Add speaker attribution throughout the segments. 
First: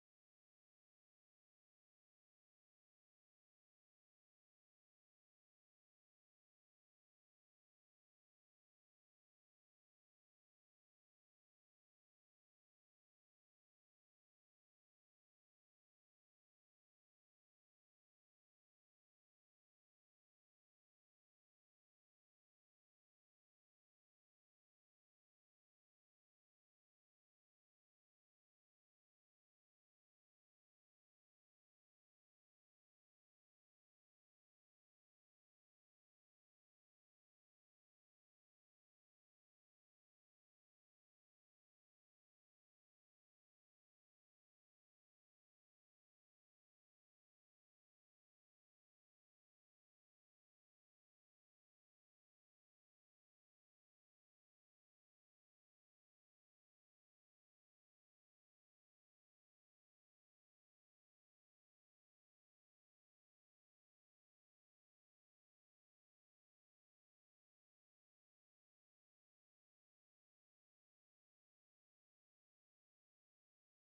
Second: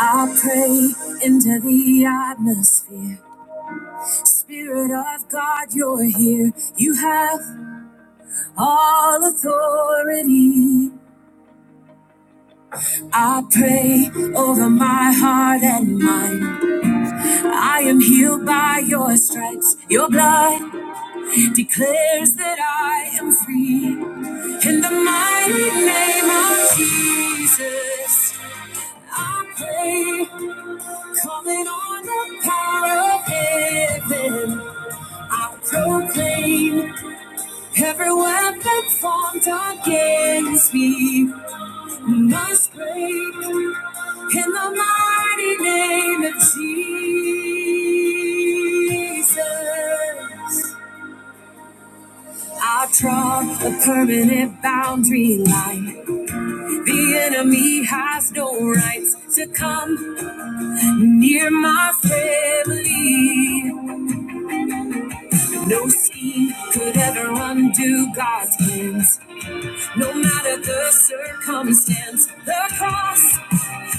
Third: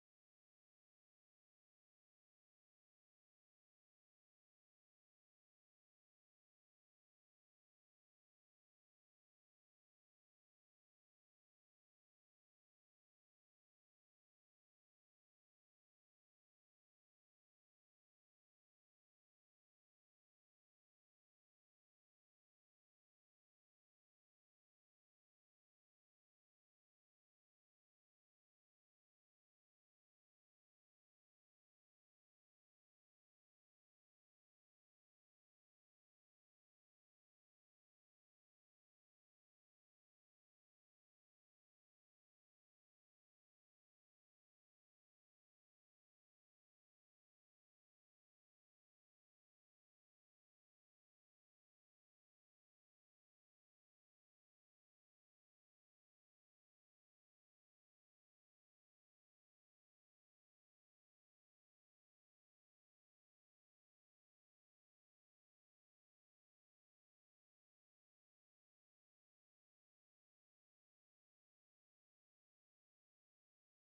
Speaker 1: I pray into the atmosphere. Spirit of God, you're here. You have all authority. I pray over my heart and mind. I am healed by your stripes. Your blood declares that I am free. In the mighty name of Jesus, I pray, calling on the power of heaven. I proclaim every weapon formed against me must break in the mighty name of Jesus. I draw a permanent boundary line. The enemy has no rights to come near my family. No scheme could ever undo God's plans. No matter the circumstance, the cross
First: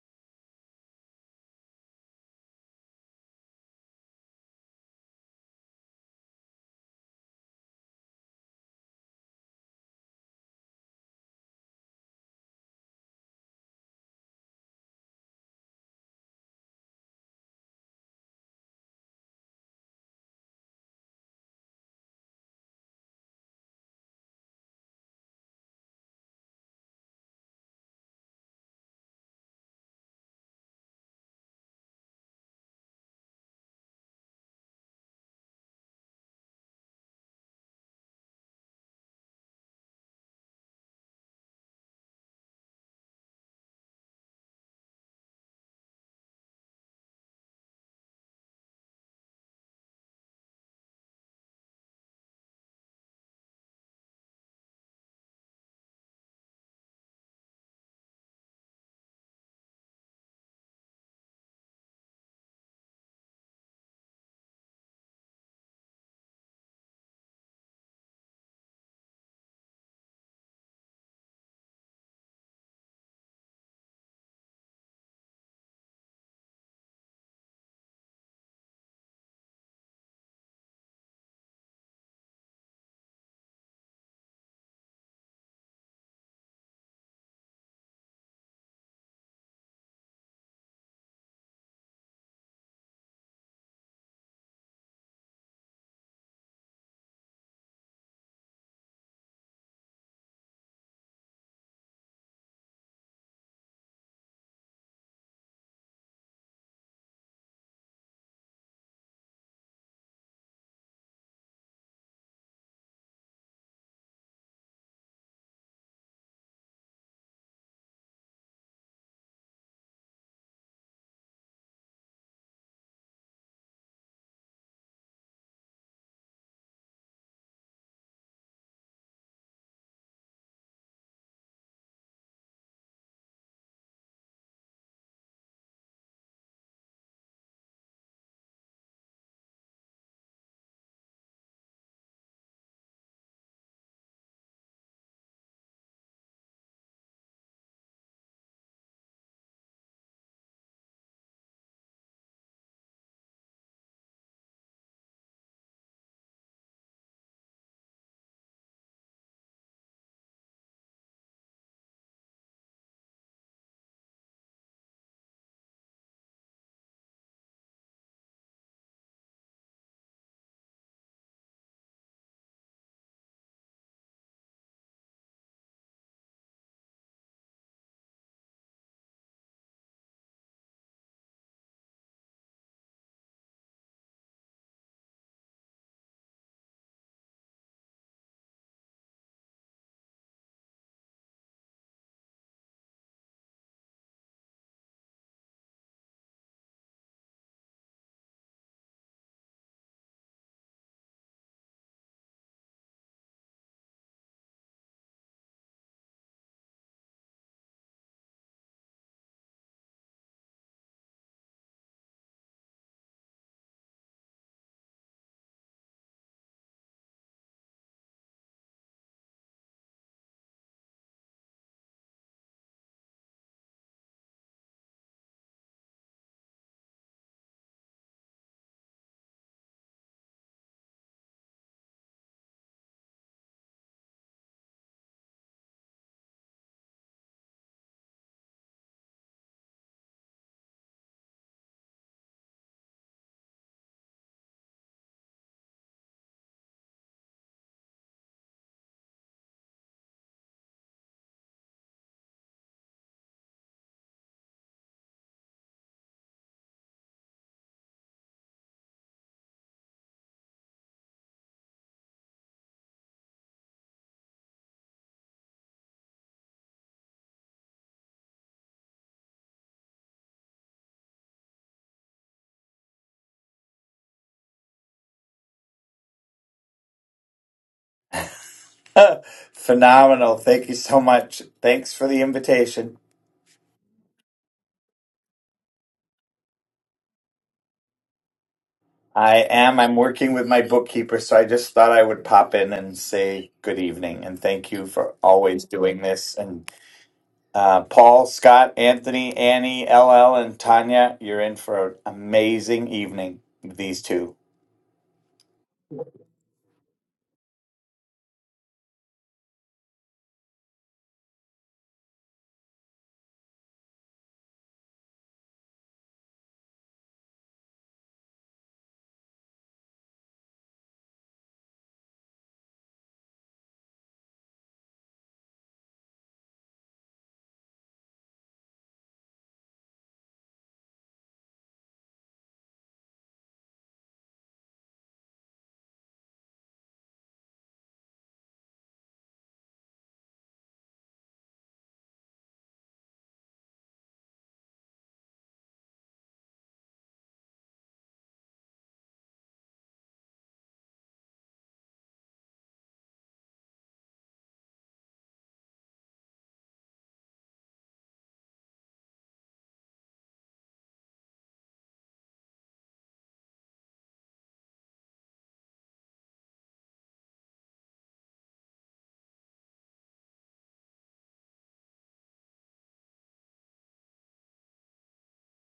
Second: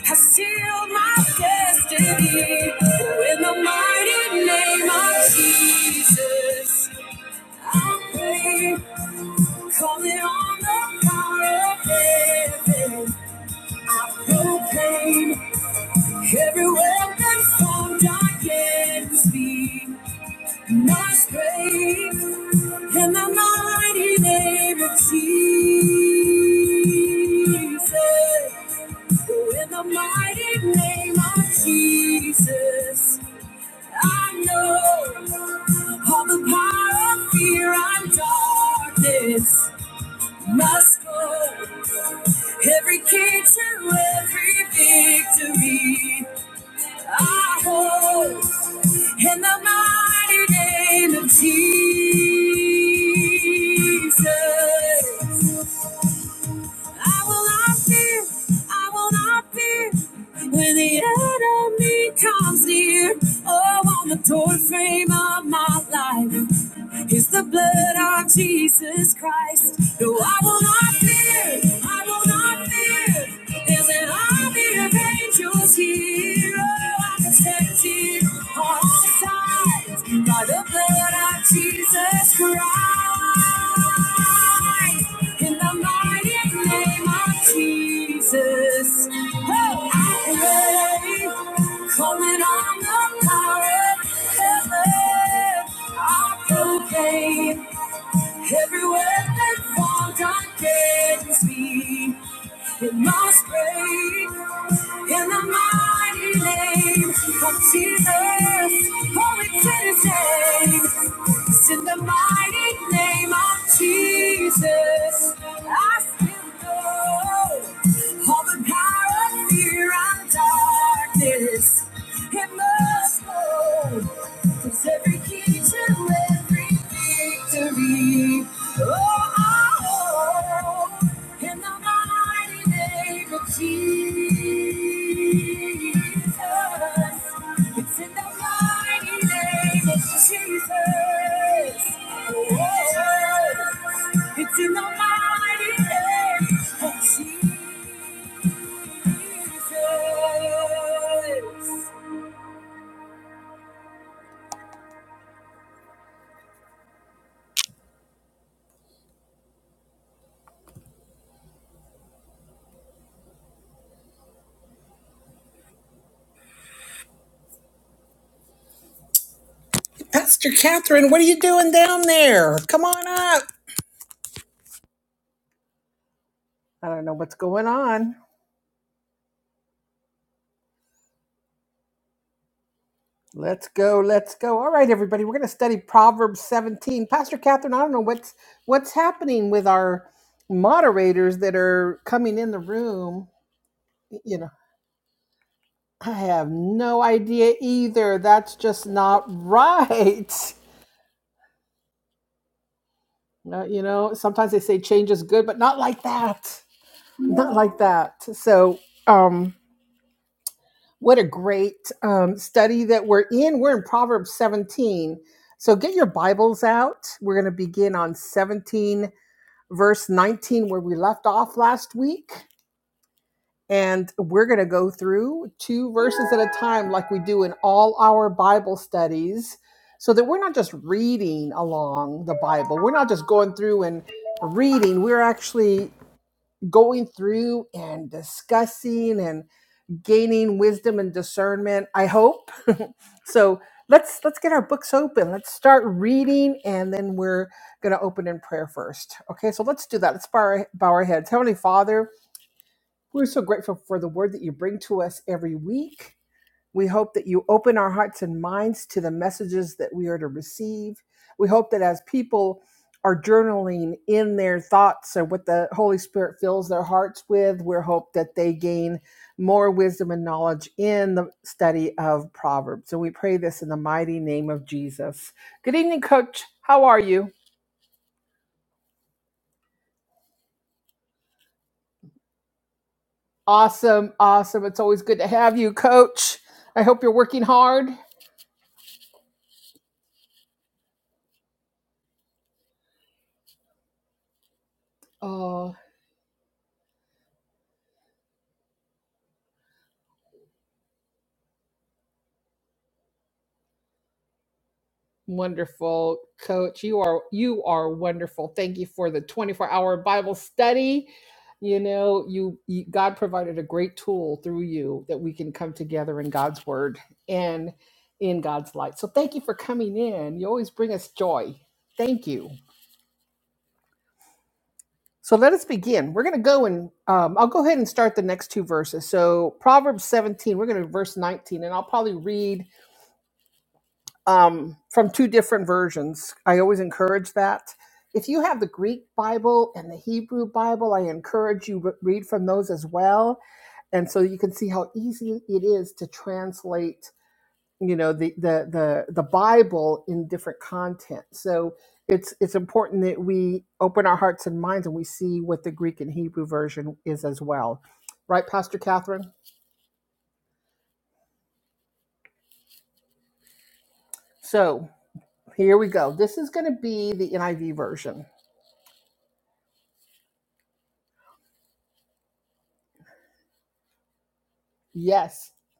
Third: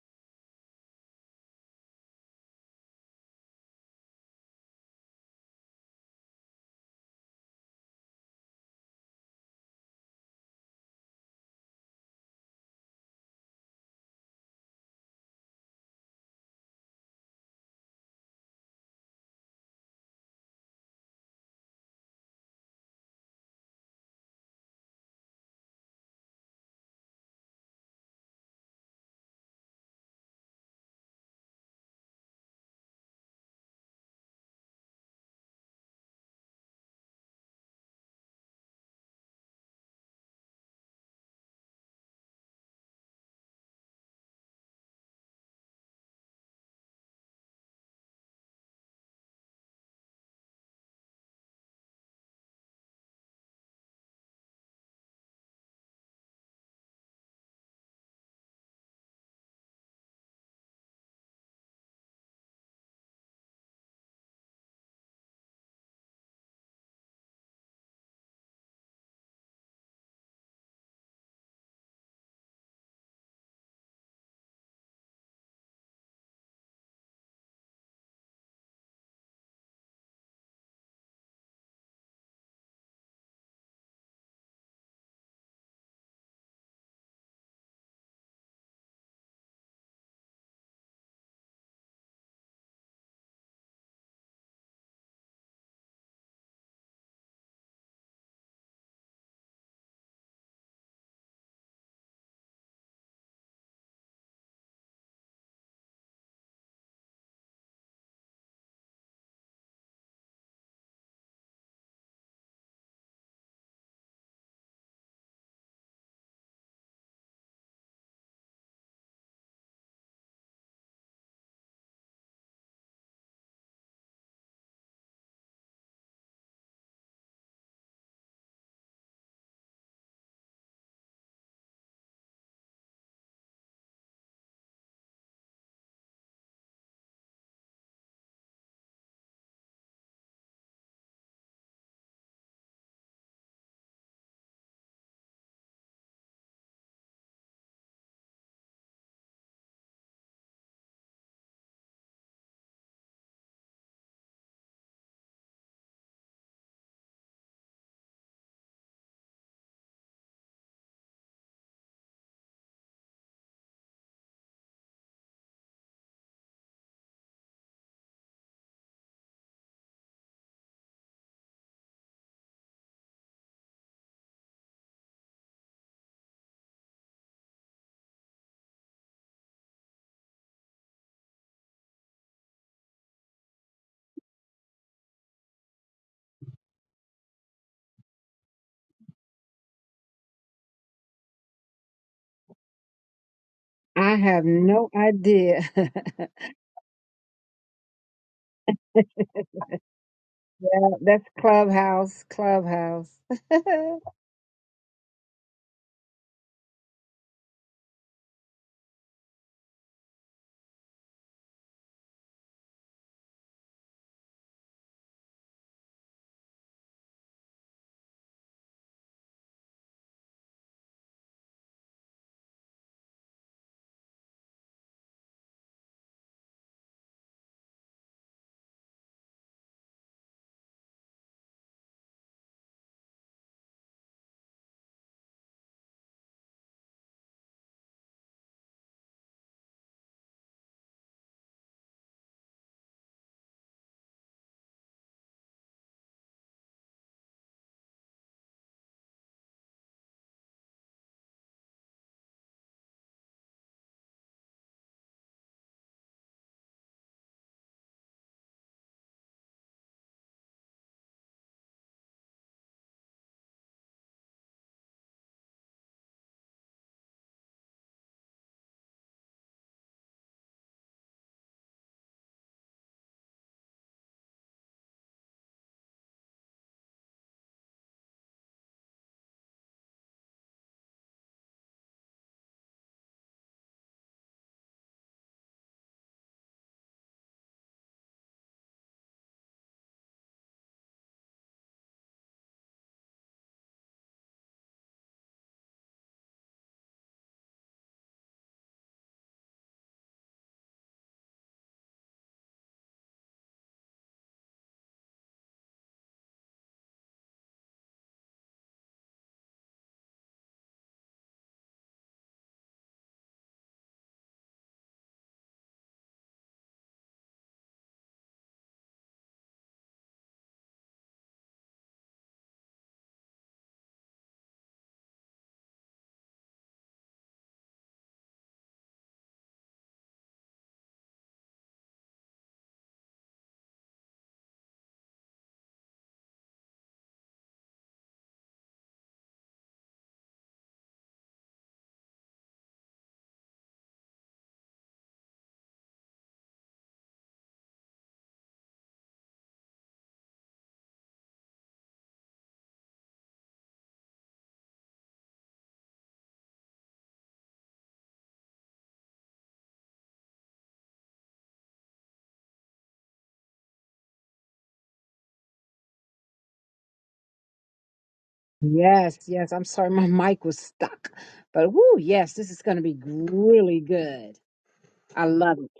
Speaker 1: has sealed my destiny. In the mighty name of Jesus, I believe, calling on the power of heaven. I proclaim every weapon formed against me must break in the mighty name of Jesus. So in the mighty name of Jesus, I know all the power of fear and darkness must go. Every key to every victory, I hold in the mighty name of Jesus. I will not fear, I will not fear. When the enemy comes near, oh, on the doorframe of my life is the blood of Jesus Christ. No, I will not fear, I will not fear. There's an army of angels here. Oh, I'm protected on all sides by the blood of Jesus Christ. In the mighty name of Jesus, oh, I pray, calling on the power of heaven, I proclaim every weapon formed against me, it must break. In the mighty name of Jesus, oh, it's insane. It's in the mighty name of Jesus. I still know all the power of fear and darkness. It must go. Cause every key to every victory. Oh, I in the mighty name of Jesus. It's in the mighty name of Jesus. Oh, it's in the mighty name of Jesus. Pastor Catherine, what are you doing down there? Come on up. I don't know what's going on. Let's go, let's go. All right, everybody, we're going to study Proverbs 17. Pastor Catherine, I don't know what's what's happening with our moderators that are coming in the room.
Speaker 2: I
Speaker 1: You
Speaker 2: have
Speaker 1: know,
Speaker 2: no idea.
Speaker 1: I have no idea either. That's just not right.
Speaker 2: That- That's Clubhouse, Clubhouse.
Speaker 1: No, you know, sometimes they say change is good, but not like that. Not like that. So, um, what a great um, study that we're in. We're in Proverbs 17. So get your Bibles out. We're going to begin on 17 verse 19 where we left off last week. And we're going to go through two verses at a time, like we do in all our Bible studies, so that we're not just reading along the Bible. We're not just going through and reading. We're actually going through and discussing and gaining wisdom and discernment i hope so let's let's get our books open let's start reading and then we're going to open in prayer first okay so let's do that let's bow our, bow our heads heavenly father we're so grateful for the word that you bring to us every week we hope that you open our hearts and minds to the messages that we are to receive. We hope that as people are journaling in their thoughts or what the Holy Spirit fills their hearts with, we hope that they gain more wisdom and knowledge in the study of Proverbs. And we pray this in the mighty name of Jesus. Good evening, Coach. How are you?
Speaker 3: Phenomenal. Thank you so much. Thanks for the invitation.
Speaker 1: Awesome, awesome. It's always good to have you, Coach. I hope you're working hard.
Speaker 3: I am. I'm working with my bookkeeper, so I just thought I would pop in and say good evening and thank you for
Speaker 1: Oh,
Speaker 3: always doing this. And uh, Paul, Scott, Anthony, Annie, LL, and Tanya, you're in for an amazing evening with these two.
Speaker 1: Wonderful coach. You are you are wonderful. Thank you for the 24-hour Bible study. You know, you, you God provided a great tool through you that we can come together in God's word and in God's light. So thank you for coming in. You always bring us joy. Thank you. So let us begin. We're going to go and um, I'll go ahead and start the next two verses. So Proverbs 17, we're going to verse 19, and I'll probably read um, from two different versions. I always encourage that. If you have the Greek Bible and the Hebrew Bible, I encourage you re- read from those as well, and so you can see how easy it is to translate, you know, the the the, the Bible in different content. So it's it's important that we open our hearts and minds and we see what the Greek and Hebrew version is as well, right, Pastor Catherine? So here we go. This is going to be the NIV version.
Speaker 2: yes, yes. I'm sorry, my mic was stuck. But whoo, yes, this is going to be really good. I
Speaker 1: Yes,
Speaker 2: love it.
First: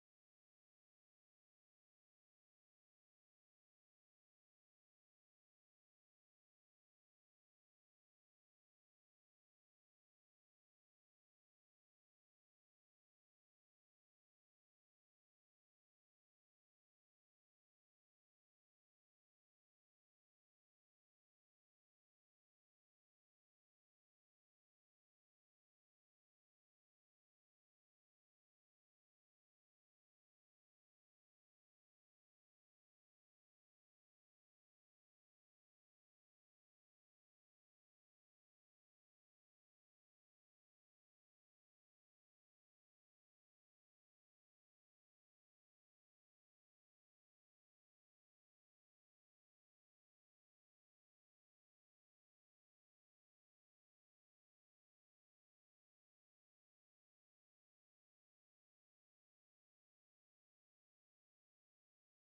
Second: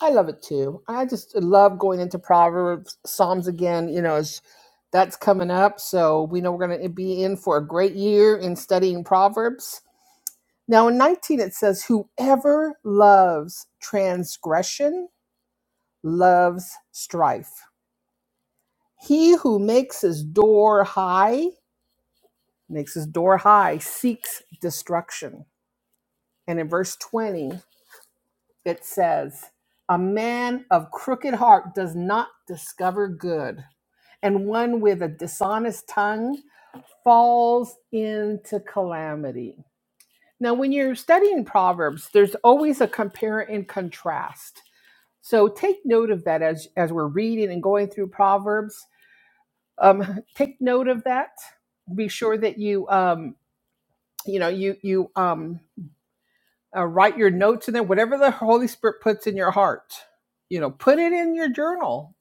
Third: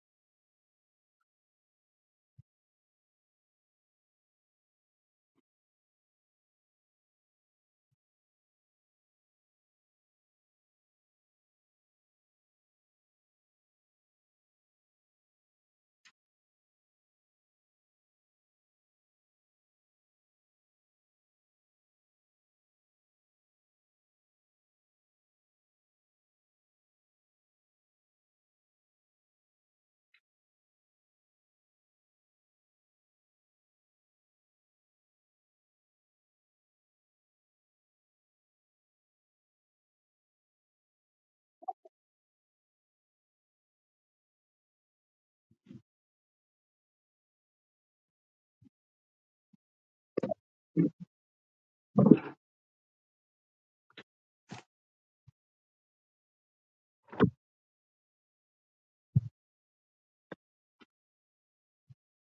Speaker 1: I love it too. I just love going into Proverbs, Psalms again. You know, as that's coming up, so we know we're going to be in for a great year in studying Proverbs. Now, in 19, it says, "Whoever loves transgression loves strife. He who makes his door high makes his door high seeks destruction." And in verse 20, it says, "A man of crooked heart does not discover good." and one with a dishonest tongue falls into calamity. Now, when you're studying Proverbs, there's always a compare and contrast. So take note of that as, as we're reading and going through Proverbs. Um, take note of that. Be sure that you, um, you know, you, you um, uh, write your notes in there, whatever the Holy Spirit puts in your heart. You know, put it in your journal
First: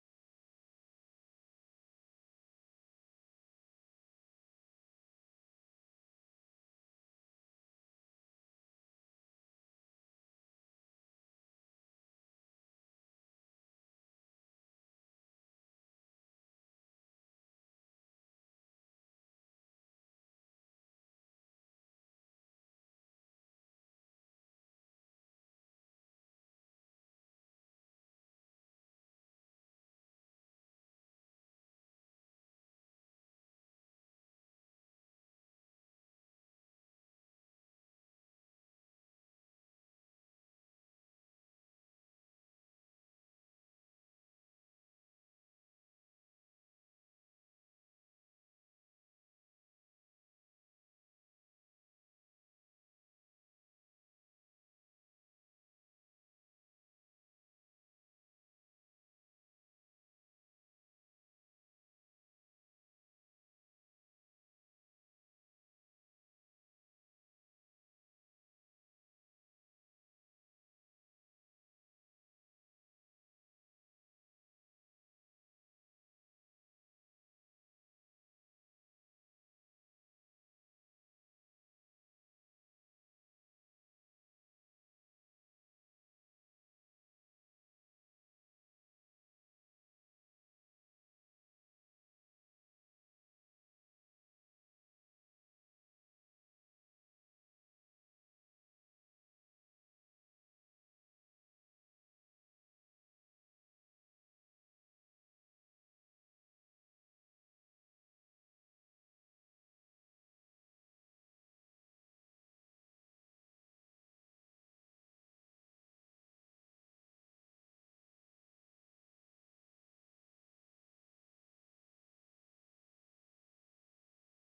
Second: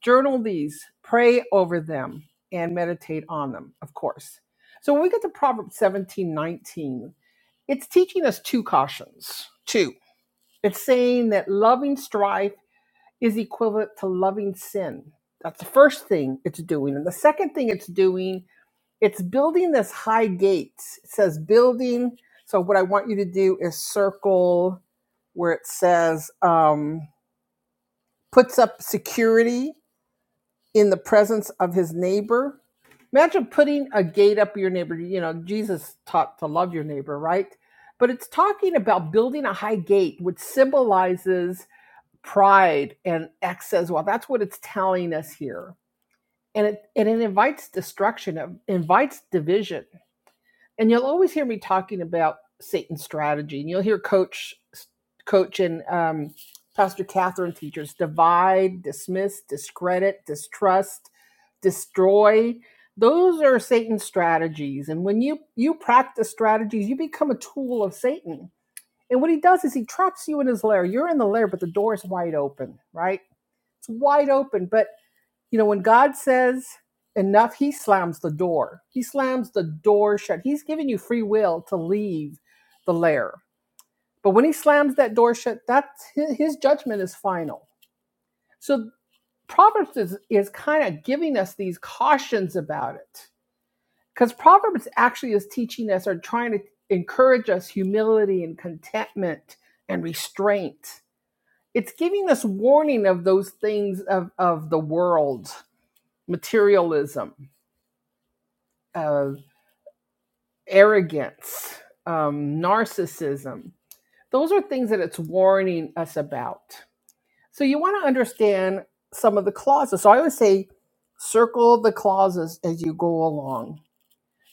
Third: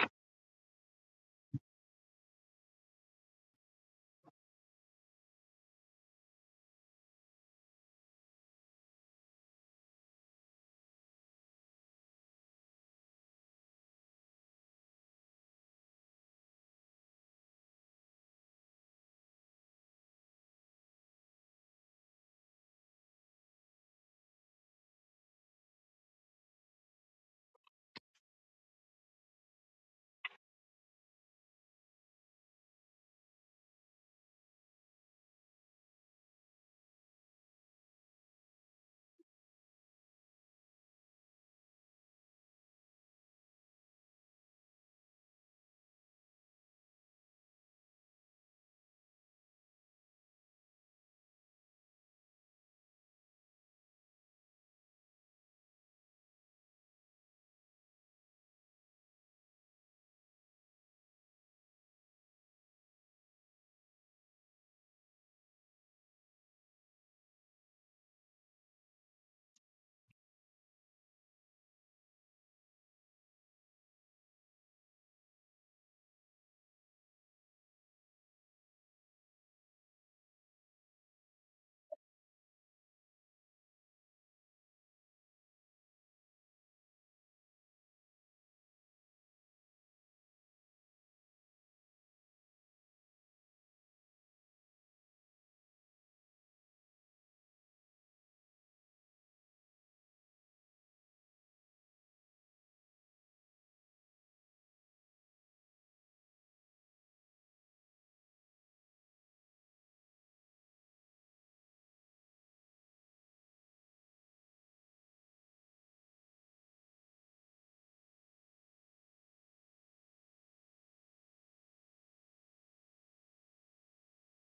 Speaker 1: journal these, pray over them, and meditate on them, of course. So when we get to Proverbs 17 19. it's teaching us two cautions. Two. It's saying that loving strife is equivalent to loving sin. That's the first thing it's doing. And the second thing it's doing, it's building this high gate. It says building. So what I want you to do is circle where it says um, puts up security in the presence of his neighbor. Imagine putting a gate up your neighbor. You know, Jesus taught to love your neighbor, right? But it's talking about building a high gate, which symbolizes pride and excess. Well, that's what it's telling us here. And it, and it invites destruction, it invites division and you'll always hear me talking about Satan's strategy, and you'll hear Coach, Coach, and um, Pastor Catherine teachers divide, dismiss, discredit, distrust, destroy. Those are Satan's strategies, and when you you practice strategies, you become a tool of Satan. And what he does is he traps you in his lair. You're in the lair, but the door is wide open, right? It's wide open, but you know, when God says enough, he slams the door. He slams the door shut. He's giving you free will to leave the lair. But when he slams that door shut, that's his judgment is final. So Proverbs is, is kind of giving us these cautions about it. Because Proverbs actually is teaching us or trying to encourage us humility and contentment and restraint. It's giving us warning of those things of, of the world, materialism, uh, arrogance, um, narcissism. Those are things that it's warning us about. So you want to understand some of the clauses. So I always say circle the clauses as you go along.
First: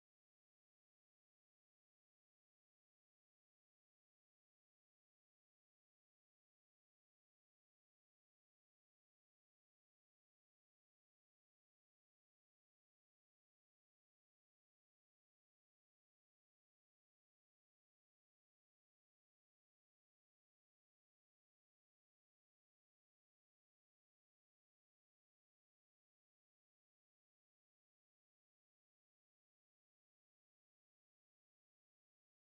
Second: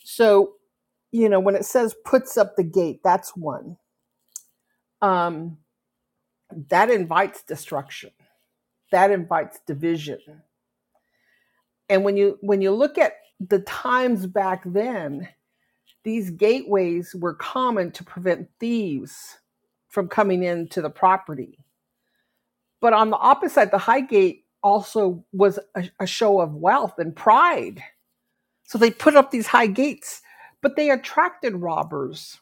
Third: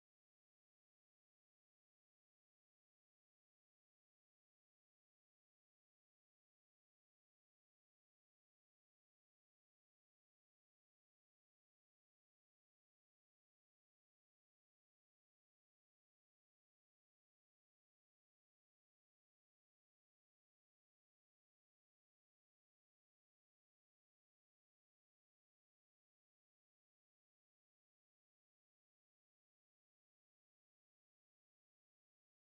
Speaker 1: So, you know, when it says puts up the gate, that's one. Um, that invites destruction. That invites division. And when you when you look at the times back then, These gateways were common to prevent thieves from coming into the property. But on the opposite side, the high gate also was a, a show of wealth and pride. So they put up these high gates, but they attracted robbers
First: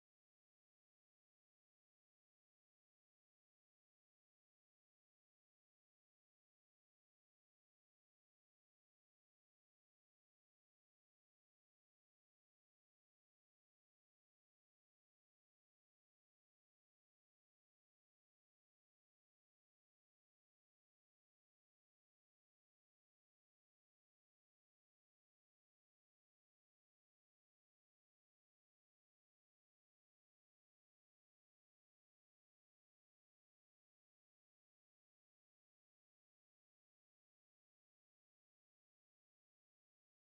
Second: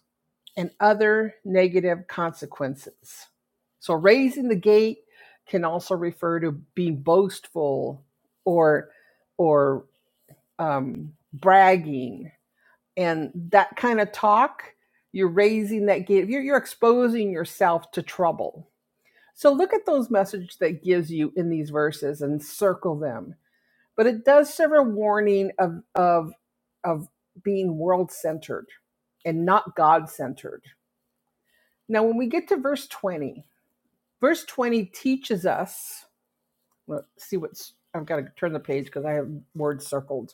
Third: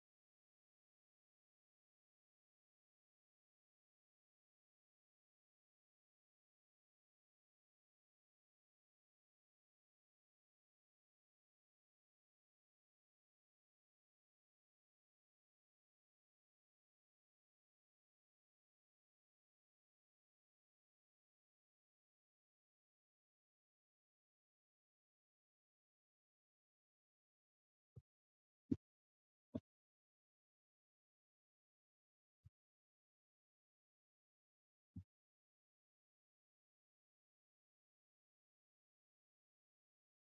Speaker 1: and other negative consequences. So raising the gate can also refer to being boastful or or um, bragging and that kind of talk you're raising that gate you're, you're exposing yourself to trouble so look at those messages that gives you in these verses and circle them but it does serve a warning of of of being world centered and not god centered now when we get to verse 20 verse 20 teaches us let's see what's i've got to turn the page because i have words circled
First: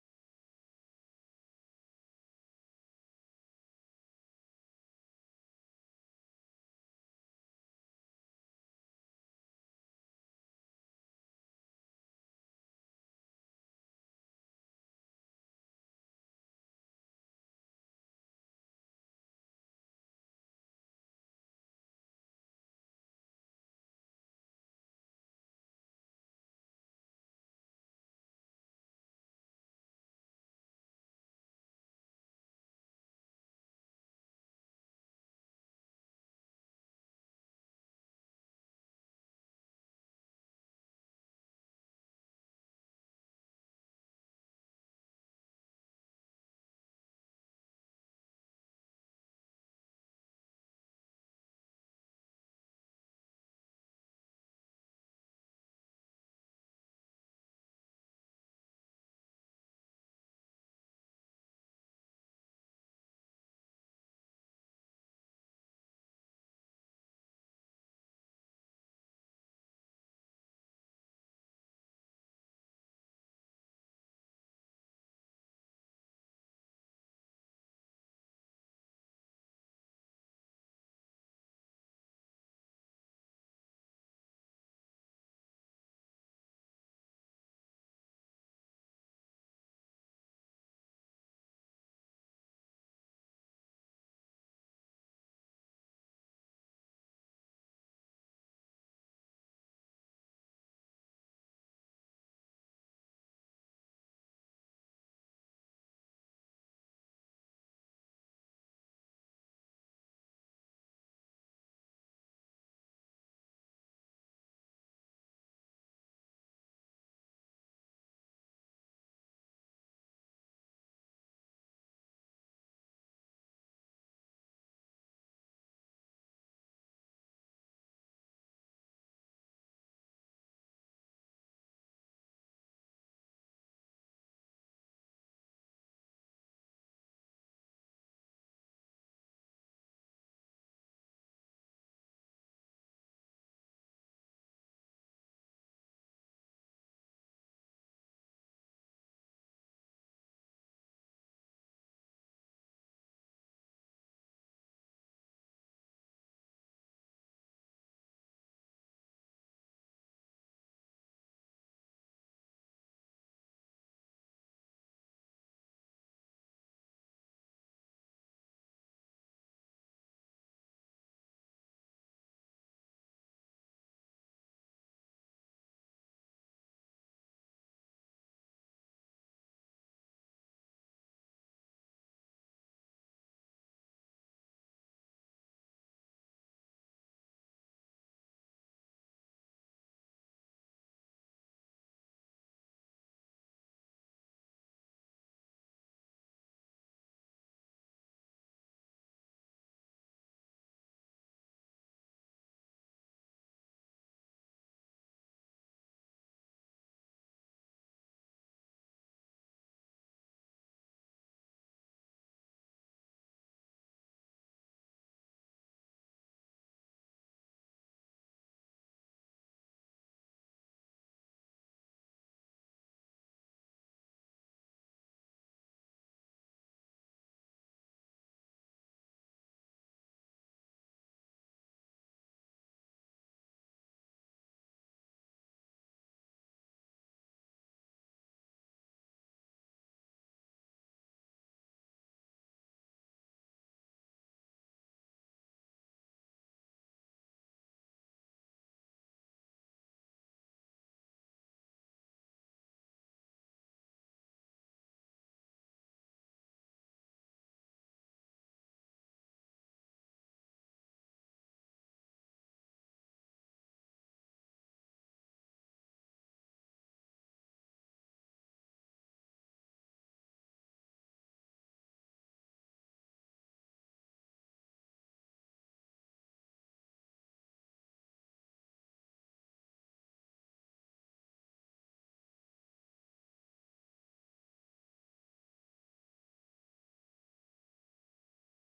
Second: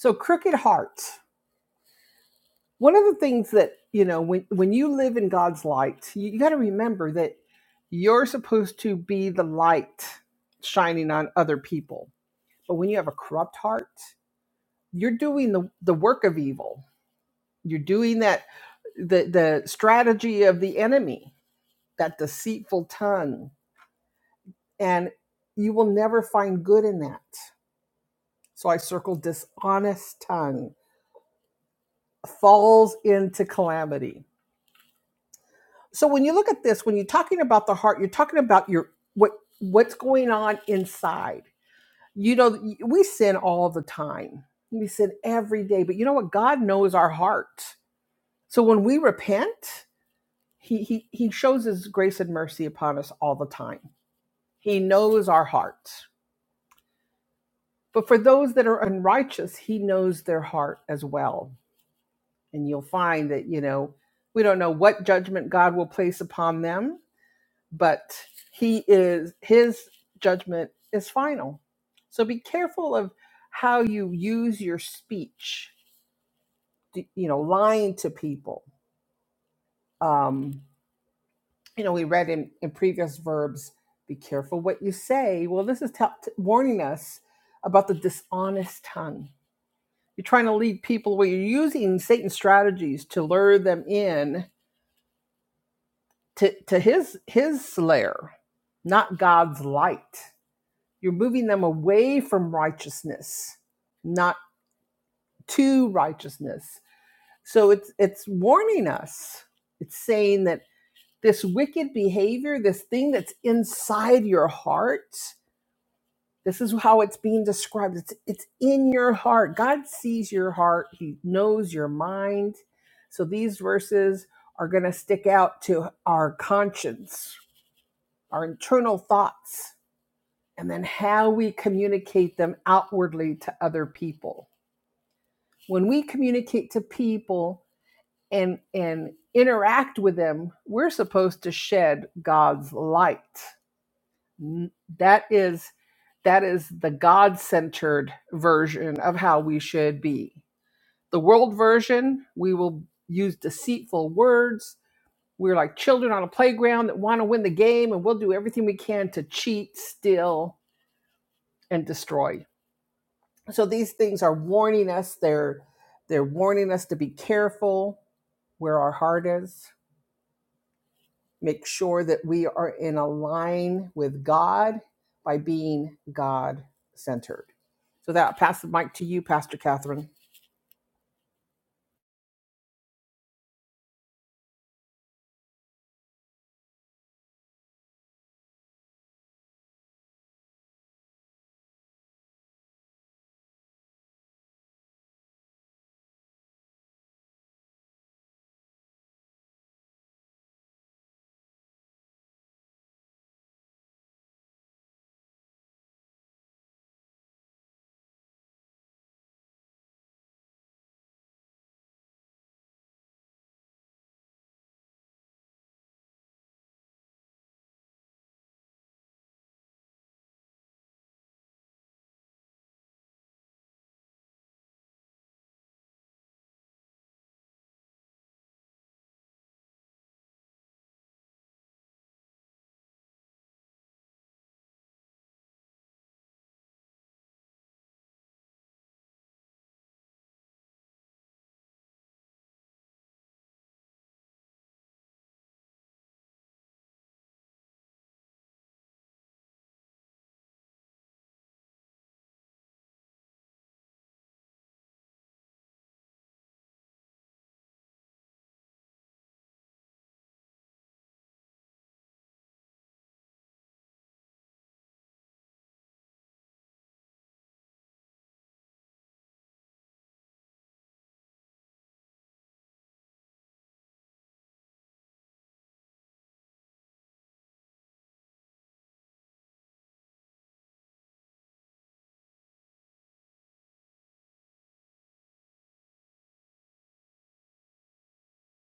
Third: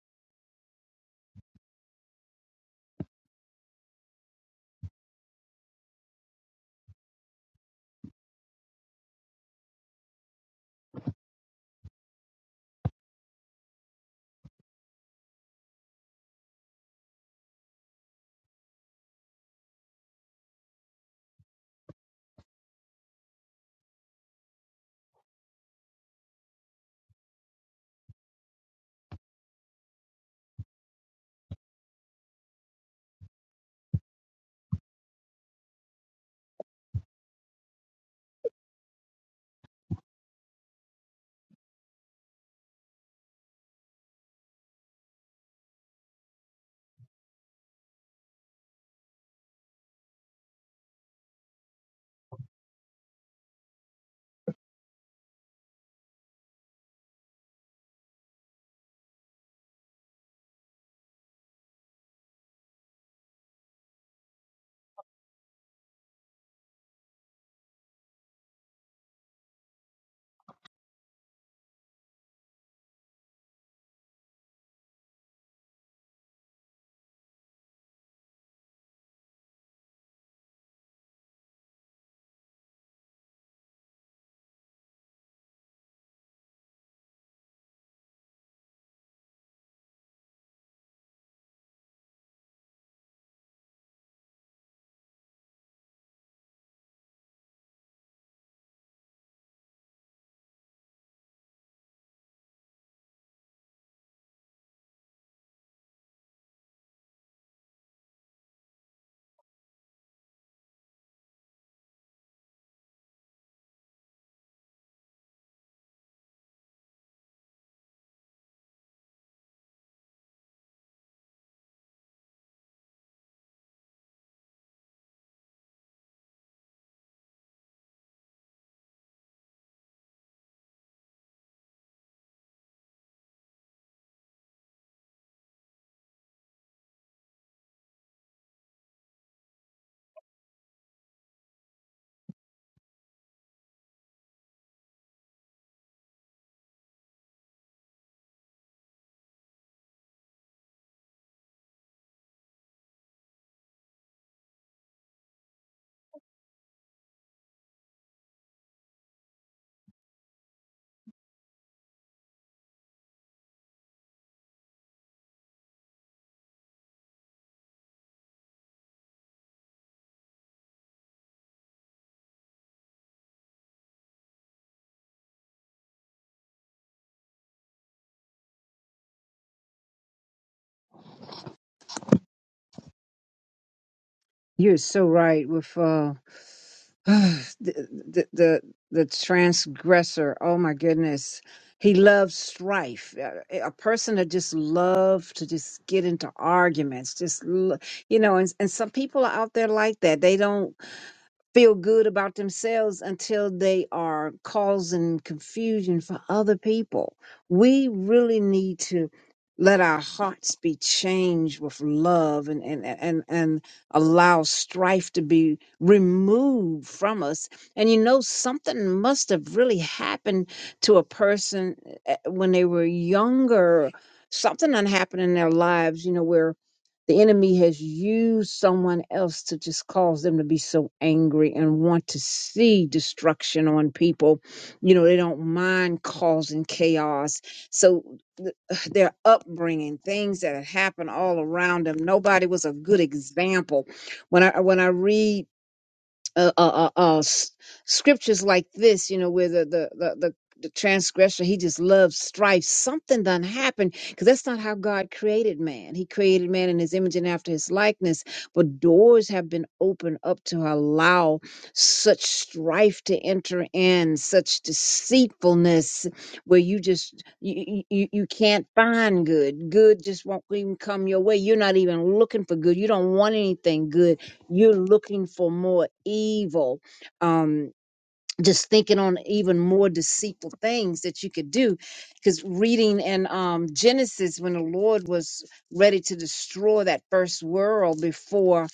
Speaker 1: so crooked hearts. one of the things that you know when when you live in god's light you, you got to remember that you're supposed to be the light shining on other people but when you have a corrupt heart you're doing the, the work of evil you're doing that the the strategy of the enemy that deceitful tongue and you will never find good in that so i circled dishonest tongue falls into calamity so when you look at this when you're talking about the heart you're talking about your what what's going on inside you know we sin all the time we sin every day but you know what god knows our heart so when we repent he he, he shows his grace and mercy upon us all the time he knows our heart but for those that are unrighteous he knows their heart as well and you'll find that you know we don't know what judgment god will place upon them but he is his judgment is final so be careful of how you use your speech you know lying to people um you know we read in, in previous verbs be careful what you say well this is tell t- warning us about the dishonest tongue you're trying to lead people where you're using satan's strategies to lure them in to, to his his lair not god's light You're moving them away from righteousness, not to righteousness. So it's it's warning us. It's saying that this wicked behavior, this thing that's inside your heart, this is how it's being described. It's it's in your heart. God sees your heart. He knows your mind. So these verses are going to stick out to our conscience, our internal thoughts and then how we communicate them outwardly to other people. When we communicate to people and and interact with them, we're supposed to shed God's light. That is that is the God-centered version of how we should be. The world version, we will use deceitful words. We're like children on a playground that want to win the game and we'll do everything we can to cheat, steal, and destroy so these things are warning us they're they're warning us to be careful where our heart is make sure that we are in a line with god by being god centered so that I'll pass the mic to you pastor catherine
Speaker 2: You're so right with uh, the, the the the transgressor. Oh my goodness, he loves strife. A a person that just loves to just get into arguments. Just lo- you know, and and some people are out there like that. They don't. feel good about themselves until they are causing confusion for other people. We really need to let our hearts be changed with love and, and, and, and allow strife to be removed from us. And you know, something must have really happened to a person eh, when they were younger. Something done happened in their lives, you know, where the enemy has used someone else to just cause them to be so angry and want to see destruction on people. You know, they don't mind causing chaos. So th- their upbringing, things that had happened all around them, nobody was a good example. When I when I read uh, uh, uh, uh, s- scriptures like this, you know, where the the the, the the transgressor, he just loves strife. Something done happened because that's not how God created man. He created man in his image and after his likeness. But doors have been opened up to allow such strife to enter in, such deceitfulness, where you just you you, you can't find good. Good just won't even come your way. You're not even looking for good. You don't want anything good you're looking for more evil. Um, just thinking on even more deceitful things that you could do because reading in um, genesis when the lord was ready to destroy that first world before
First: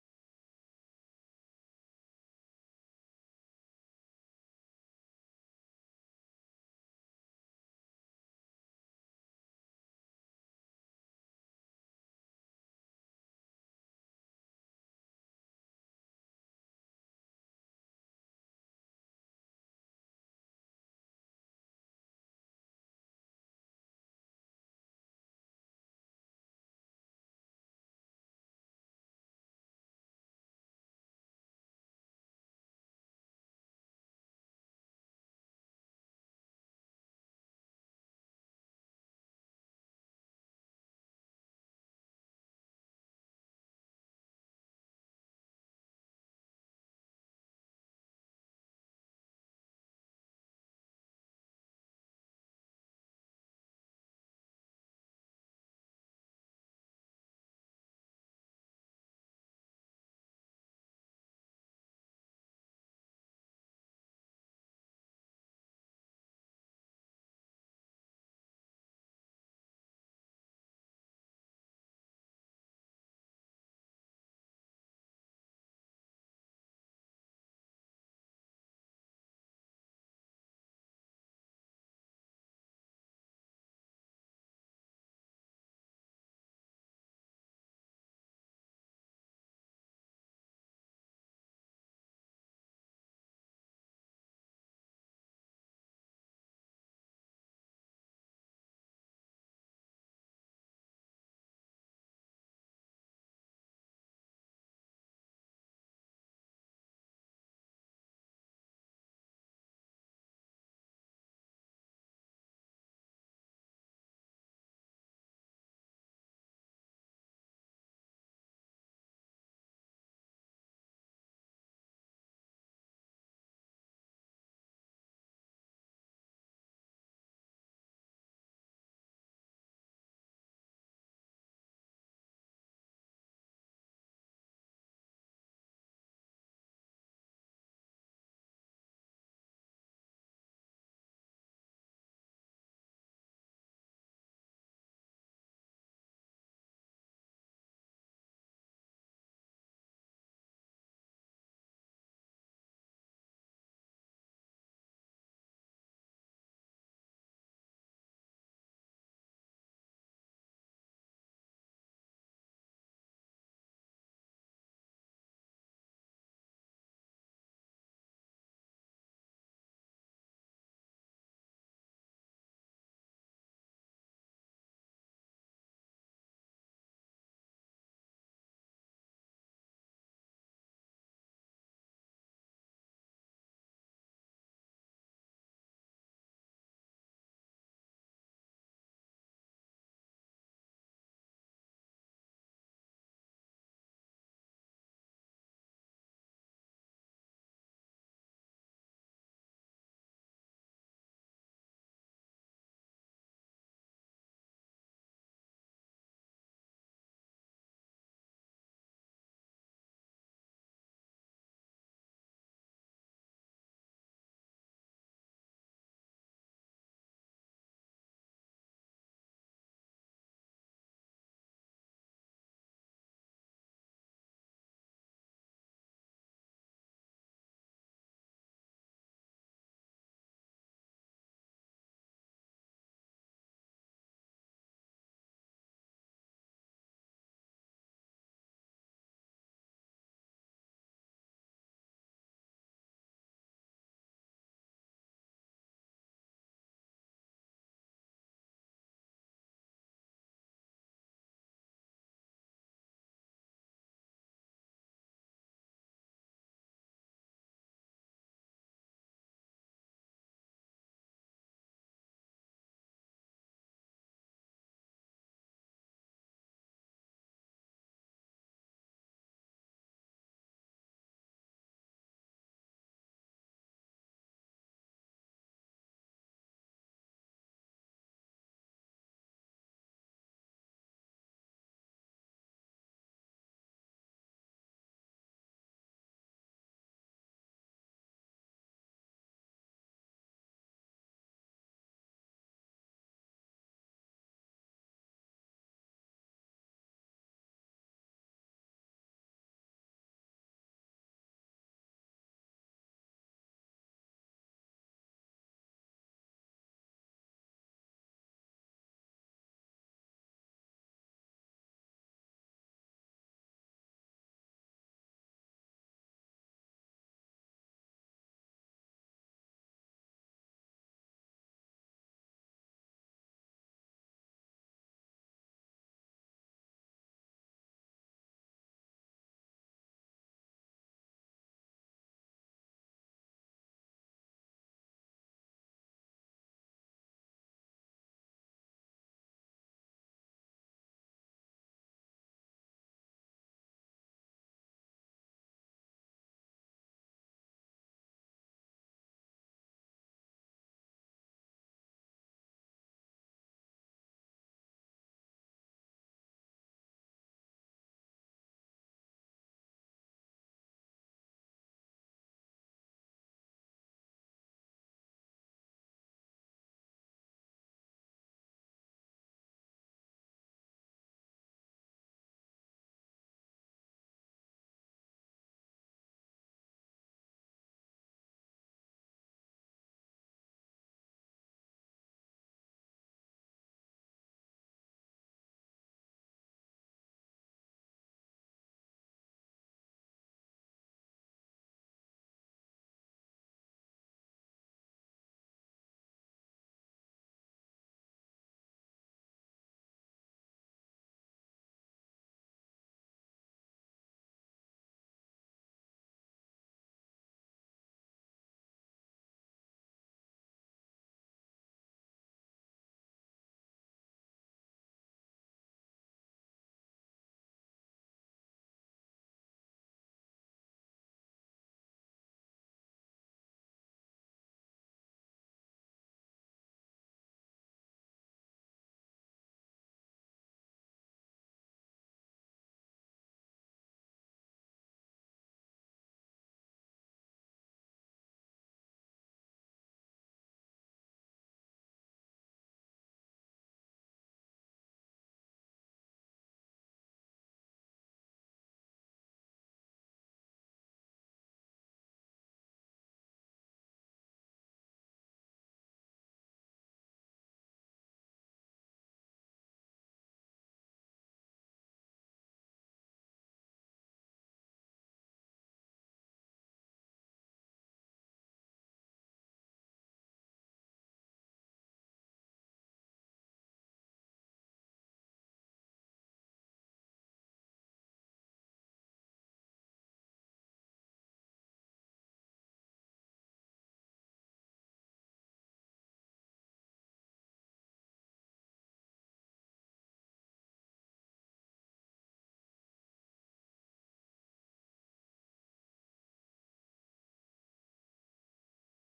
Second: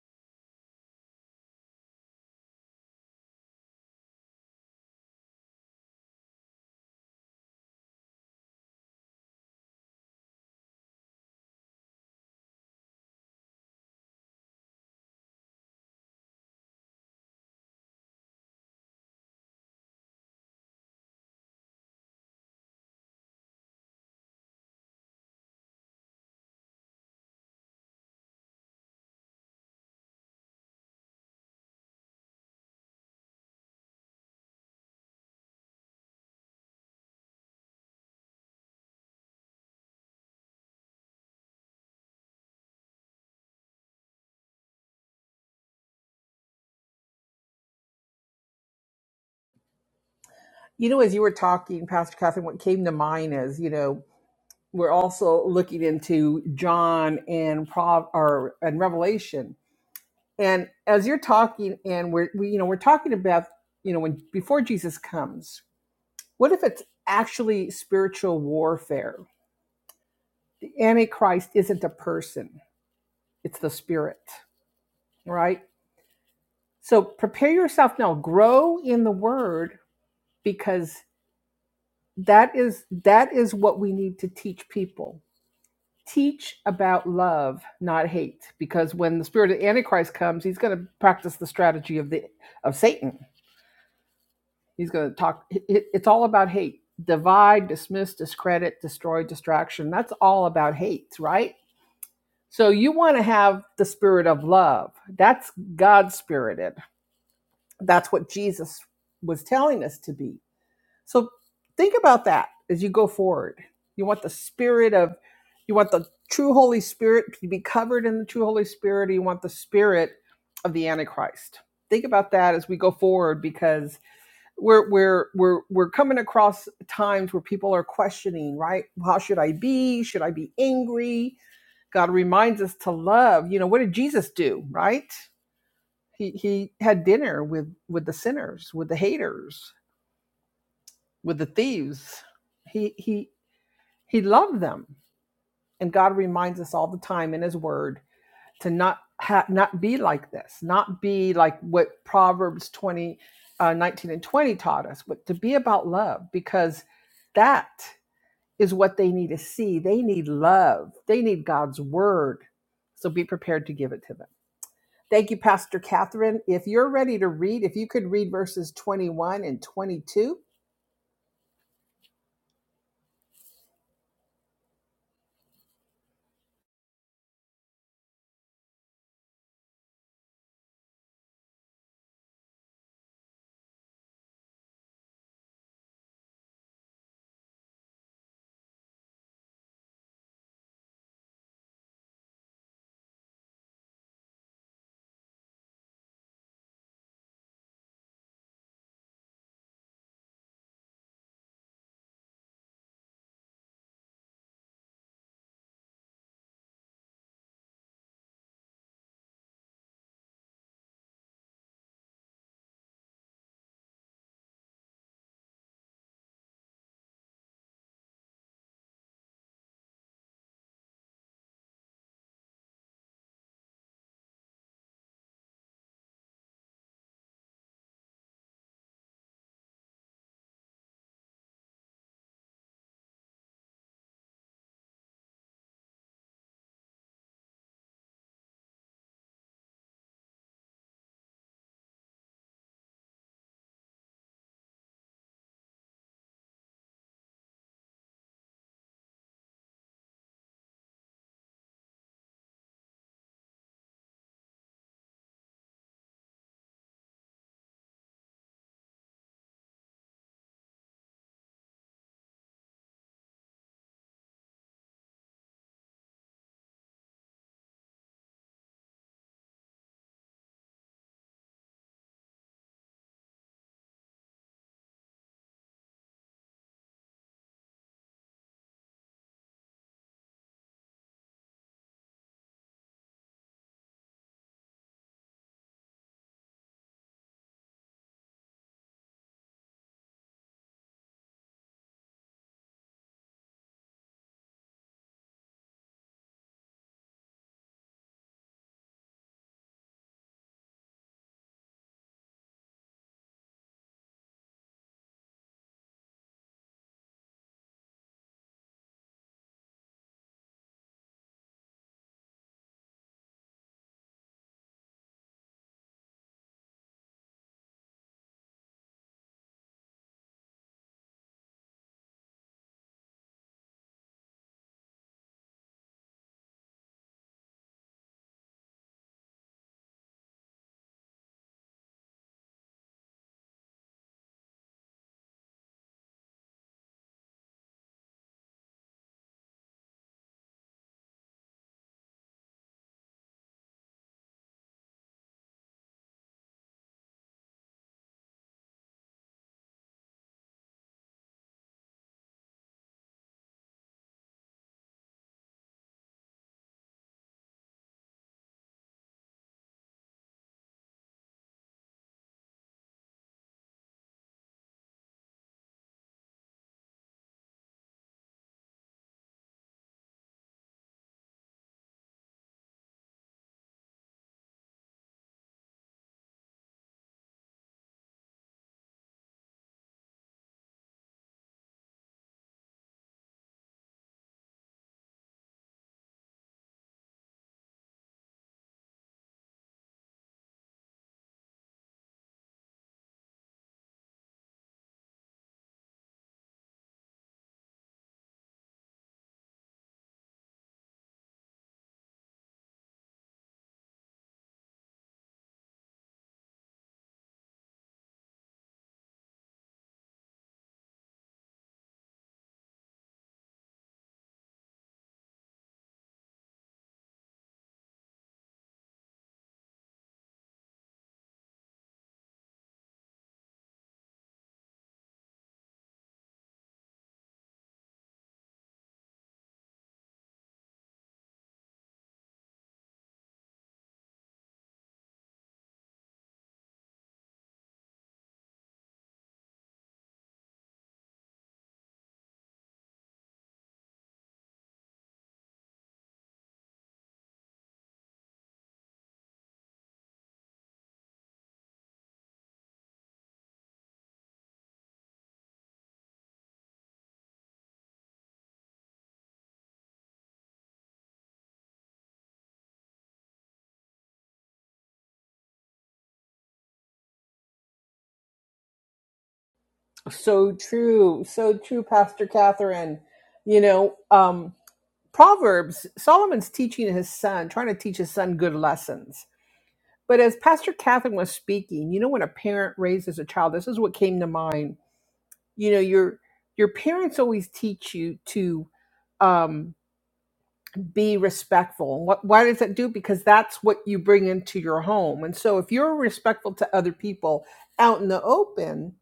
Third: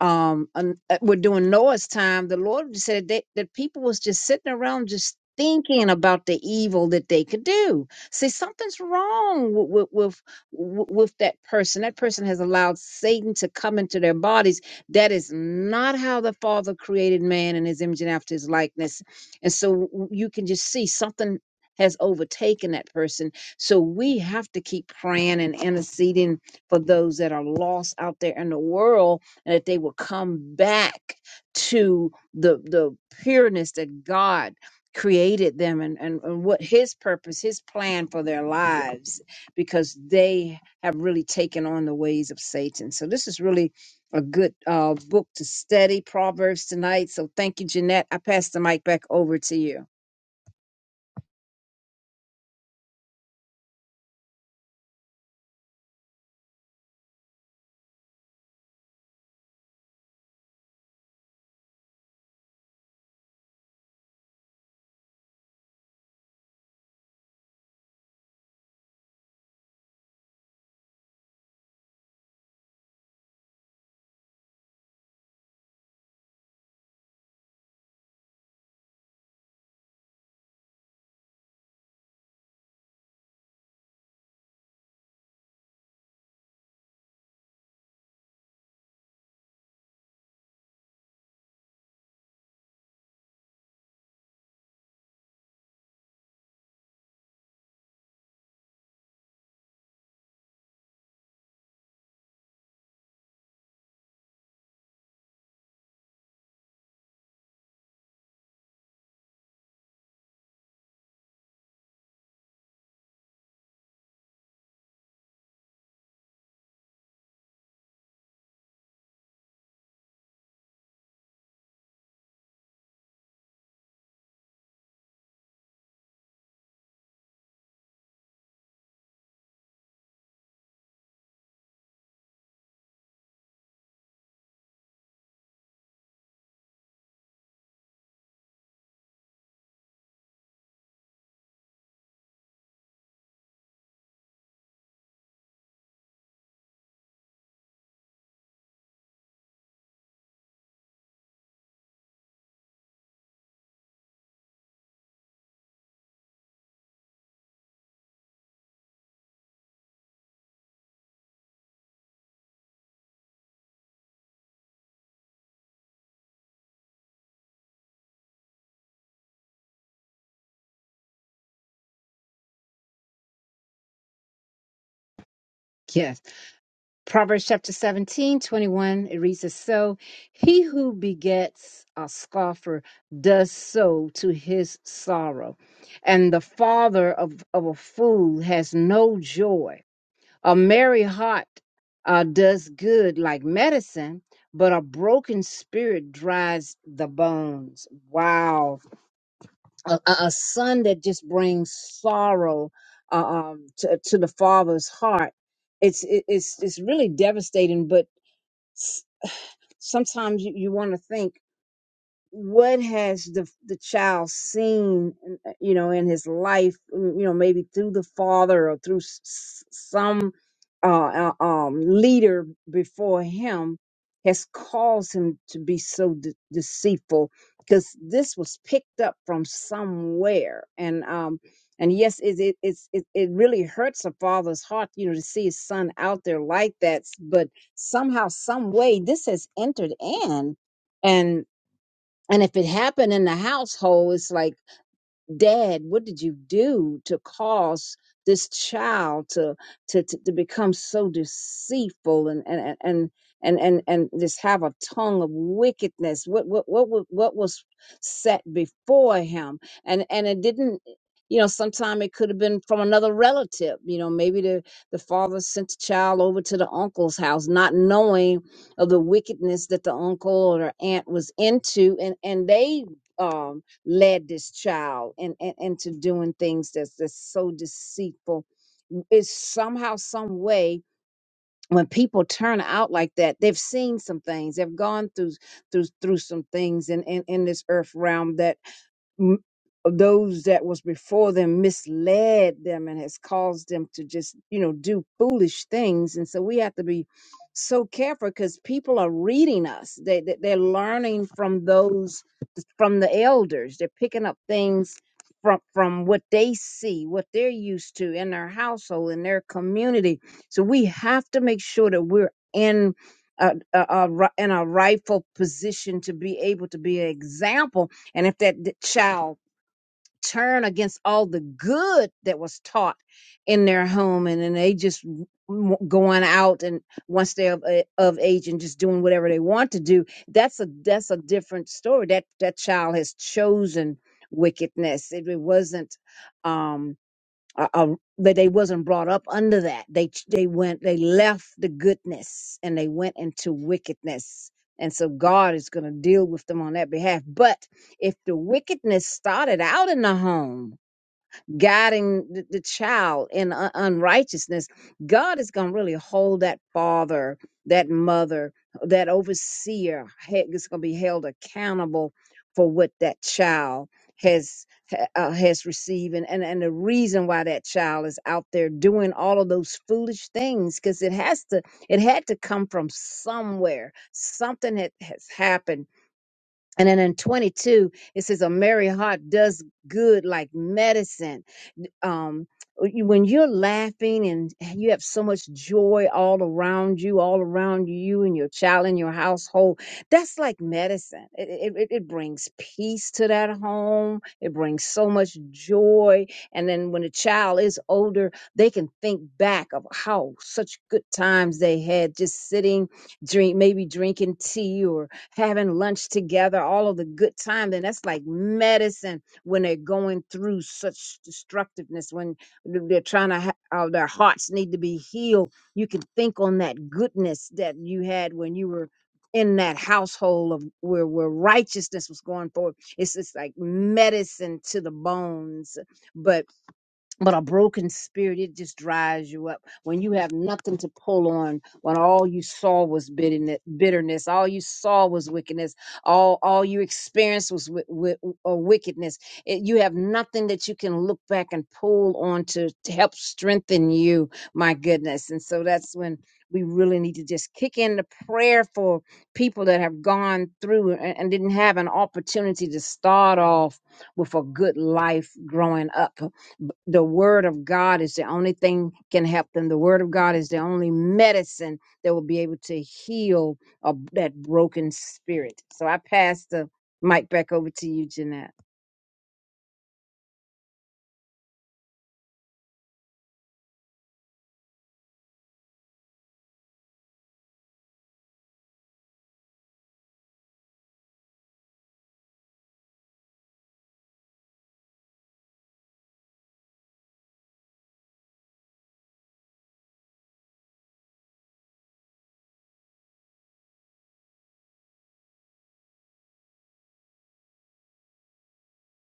Speaker 2: um an- uh, we're doing noah's time the lord said that, that people was just sitting around just thinking about the evil that they could do see something's wrong with with with, with that person that person has allowed satan to come into their bodies that is not how the father created man in his image and after his likeness and so you can just see something has overtaken that person. So we have to keep praying and interceding for those that are lost out there in the world and that they will come back to the the pureness that God created them and, and, and what his purpose, his plan for their lives, because they have really taken on the ways of Satan. So this is really a good uh, book to study Proverbs tonight. So thank you, Jeanette. I pass the mic back over to you.
Speaker 1: you know as you were talking pastor catherine what came to mind is you know we're also looking into John and Prov or and Revelation. And as you're talking, and we're we, you know we're talking about you know when before Jesus comes, what if it's actually spiritual warfare? The Antichrist isn't a person; it's the spirit, right? So prepare yourself now. Grow in the Word because that is that is what we need to teach people teach about love, not hate, because when the spirit of the Antichrist comes, he's going to practice the strategy of the of Satan. He's going to talk. it- It's all about hate: divide, dismiss, discredit, destroy, distraction. That's all about hate, right? So you want to have the spirit of love. That's God spirited. That's what Jesus was telling us to be. So think about that as you go forward. You want the spirit of, you want the true Holy Spirit to be covered in the true Holy Spirit. You want the spirit of the Antichrist. Think about that as we go forward because we're we're we're we're coming across times where people are questioning, right? How should I be? Should I be angry? God reminds us to love. You know, what did Jesus do, right? He he had dinner with with the sinners, with the haters, with the thieves he he He loved them. And God reminds us all the time in his word to not ha- not be like this, not be like what Proverbs 20 uh, 19 and 20 taught us, but to be about love because that is what they need to see. They need love. They need God's word. So be prepared to give it to them. Thank you, Pastor Catherine. If you're ready to read, if you could read verses 21 and 22.
Speaker 2: Yes. Proverbs chapter 17, 21. it reads as so He who begets a scoffer does so to his sorrow, and the father of, of a fool has no joy. A merry heart uh, does good like medicine, but a broken spirit dries the bones. Wow a, a a son that just brings sorrow uh, um, to, to the father's heart. It's it, it's it's really devastating. But s- sometimes you, you want to think what has the the child seen you know in his life mm, you know maybe through the father or through s- s- some uh, uh, um leader before him has caused him to be so de- deceitful because this was picked up from somewhere and um and yes it it it's, it it really hurts a father's heart you know to see his son out there like that s- but somehow some way this has entered in and if it happened in the household, it's like dad what did you do to cause this child to to to, to become so deceitful and and and and and and just have a tongue of wickedness what what what wa- what was set before him and and it didn't you know sometime it could have been from another relative you know maybe the the father sent the child over to the uncle's house not knowing of the wickedness that the uncle or the aunt was into and and they um, led this child and, and into doing things that's that's so deceitful It's somehow some way when people turn out like that they've seen some things they've gone through through through some things in in, in this earth realm that m- those that was before them misled them and has caused them to just you know do foolish things and so we have to be so careful because people are reading us they, they they're learning from those from the elders they're picking up things from from what they see what they're used to in their household in their community so we have to make sure that we're in a, a, a ri- in a rightful position to be able to be an example and if that d- child turn against all the good that was taught in their home, and then they just w- going out and once they're of, a- of age and just doing whatever they want to do, that's a that's a different story. That that child has chosen wickedness. It, it wasn't. Um, uh, uh, but they wasn't brought up under that. They ch- they went they left the goodness and they went into wickedness. And so God is going to deal with them on that behalf. But if the wickedness started out in the home, guiding the, the child in un- unrighteousness, God is going to really hold that father, that mother, that overseer he- is going to be held accountable for what that child has ha- uh, has received and, and and the reason why that child is out there doing all of those foolish things because it has to it had to come from somewhere something had, has happened and then in 22, it says, A merry heart does good like medicine. Um, you- when you're laughing and you have so much joy all around you, all around you and your child and your household, that's like medicine. It, it, it it brings peace to that home, it brings so much joy. And then when a child is older, they can think back of how such good times they had just sitting, drink, maybe drinking tea or having lunch together, all of the good time, then that's like medicine when they're going through such destructiveness, when they're trying to, ha- uh, their hearts need to be healed. You can think on that goodness that you had when you were in that household of where, where righteousness was going forward. It's just like medicine to the bones. But but a broken spirit, it just dries you up. When you have nothing to pull on, when all you saw was bitterness, bitterness, all you saw was wickedness, all all you experienced was wi- wi- uh, wickedness. It, you have nothing that you can look back and pull on to, to help strengthen you. My goodness, and so that's when we really need to just kick in the prayer for people that have gone through and, and didn't have an opportunity to start off with a good life growing up the word of God is the only thing can help them. The word of God is the only medicine that will be able to heal a, that broken spirit. So I pass the mic back over to you, Jeanette.
Speaker 1: So true. So true, Pastor Catherine. You know, um, Proverbs, Solomon's teaching his son, trying to teach his son good lessons. But as Pastor Catherine was speaking, you know, when a parent raises a child, this is what came to mind. You know, your your parents always teach you to um, be respectful. What, why does that do? Because that's what you bring into your home. And so, if you're respectful to other people out in the open,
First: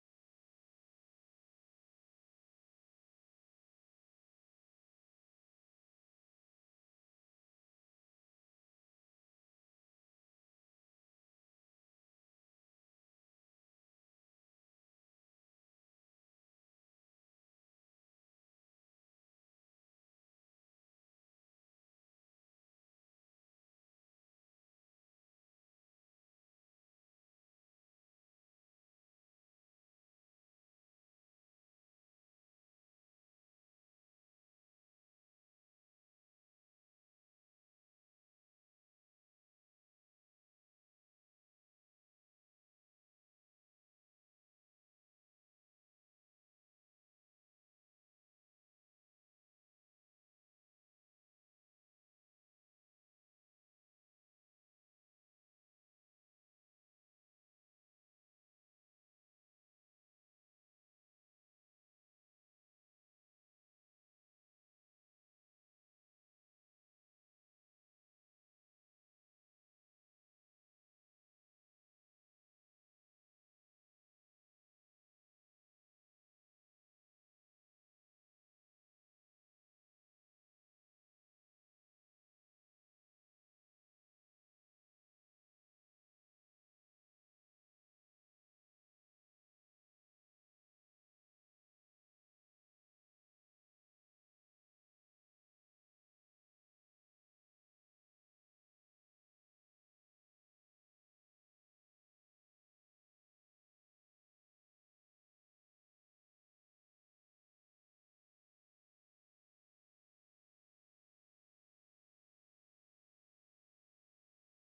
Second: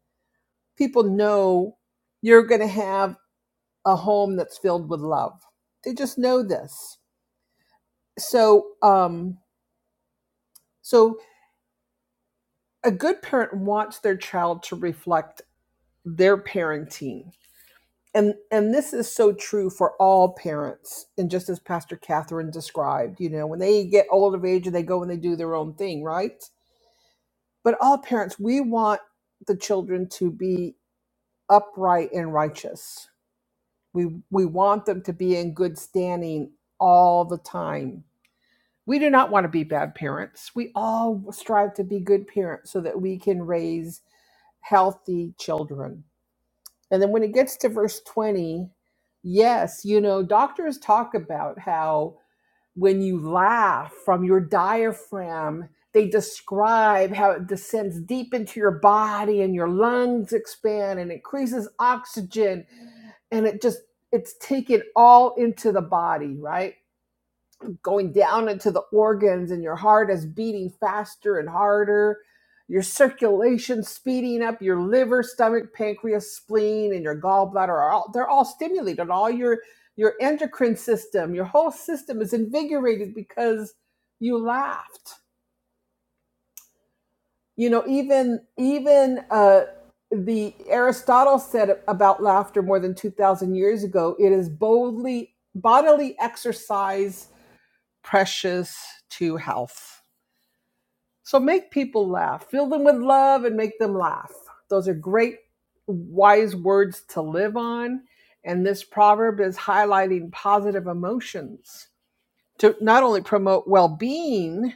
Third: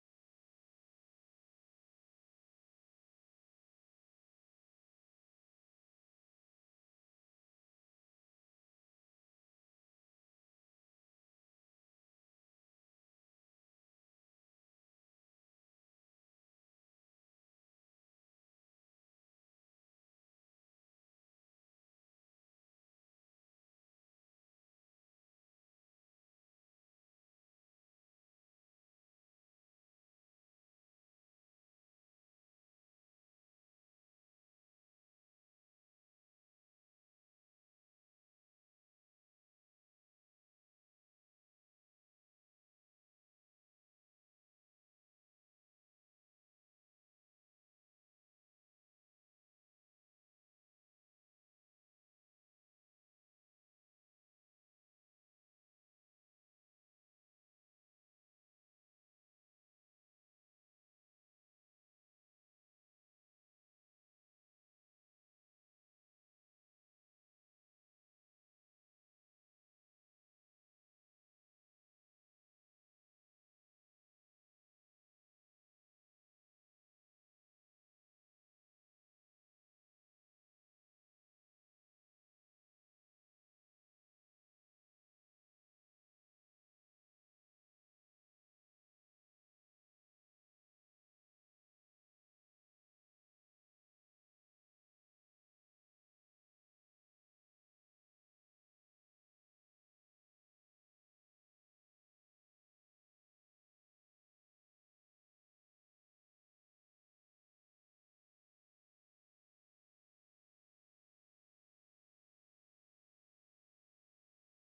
Speaker 1: people know you're going to have a home that's filled with love. They just know this. So, um, So a good parent wants their child to reflect their parenting. And and this is so true for all parents. And just as Pastor Catherine described, you know, when they get old of age and they go and they do their own thing, right? But all parents, we want the children to be upright and righteous. We we want them to be in good standing all the time. We do not want to be bad parents. We all strive to be good parents so that we can raise healthy children. And then when it gets to verse 20, yes, you know, doctors talk about how when you laugh from your diaphragm, they describe how it descends deep into your body and your lungs expand and increases oxygen and it just it's taken all into the body, right? going down into the organs and your heart is beating faster and harder your circulation speeding up your liver stomach pancreas spleen and your gallbladder are all they're all stimulated all your your endocrine system your whole system is invigorated because you laughed you know even even uh, the aristotle said about laughter more than 2000 years ago it is boldly bodily exercise precious to health So make people laugh. Fill them with love and make them laugh. Those are great, wise words to live on. And this proverb is highlighting positive emotions to not only promote well being,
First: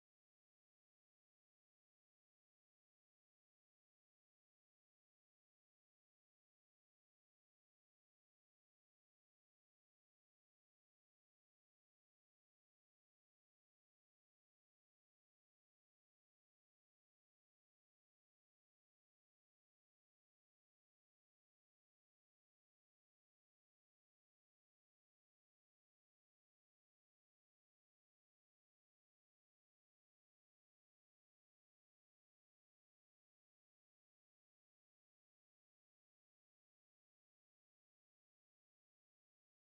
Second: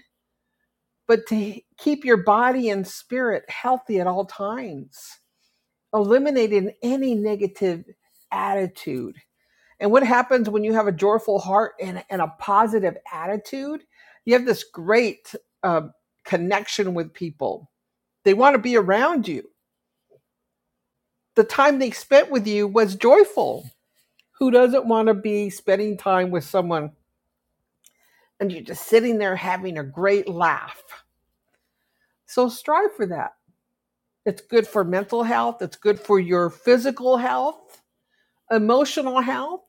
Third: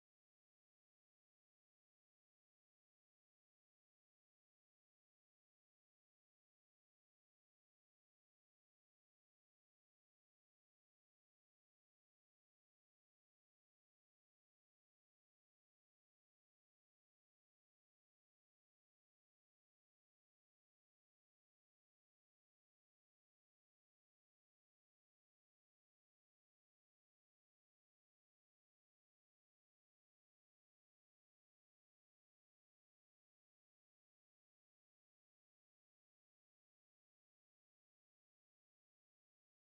Speaker 1: but to keep your body and spirit healthy at all times, eliminating any negative attitude. And what happens when you have a joyful heart and, and a positive attitude? You have this great uh, connection with people they want to be around you. The time they spent with you was joyful. Who doesn't want to be spending time with someone and you're just sitting there having a great laugh? So strive for that. It's good for mental health, it's good for your physical health, emotional health.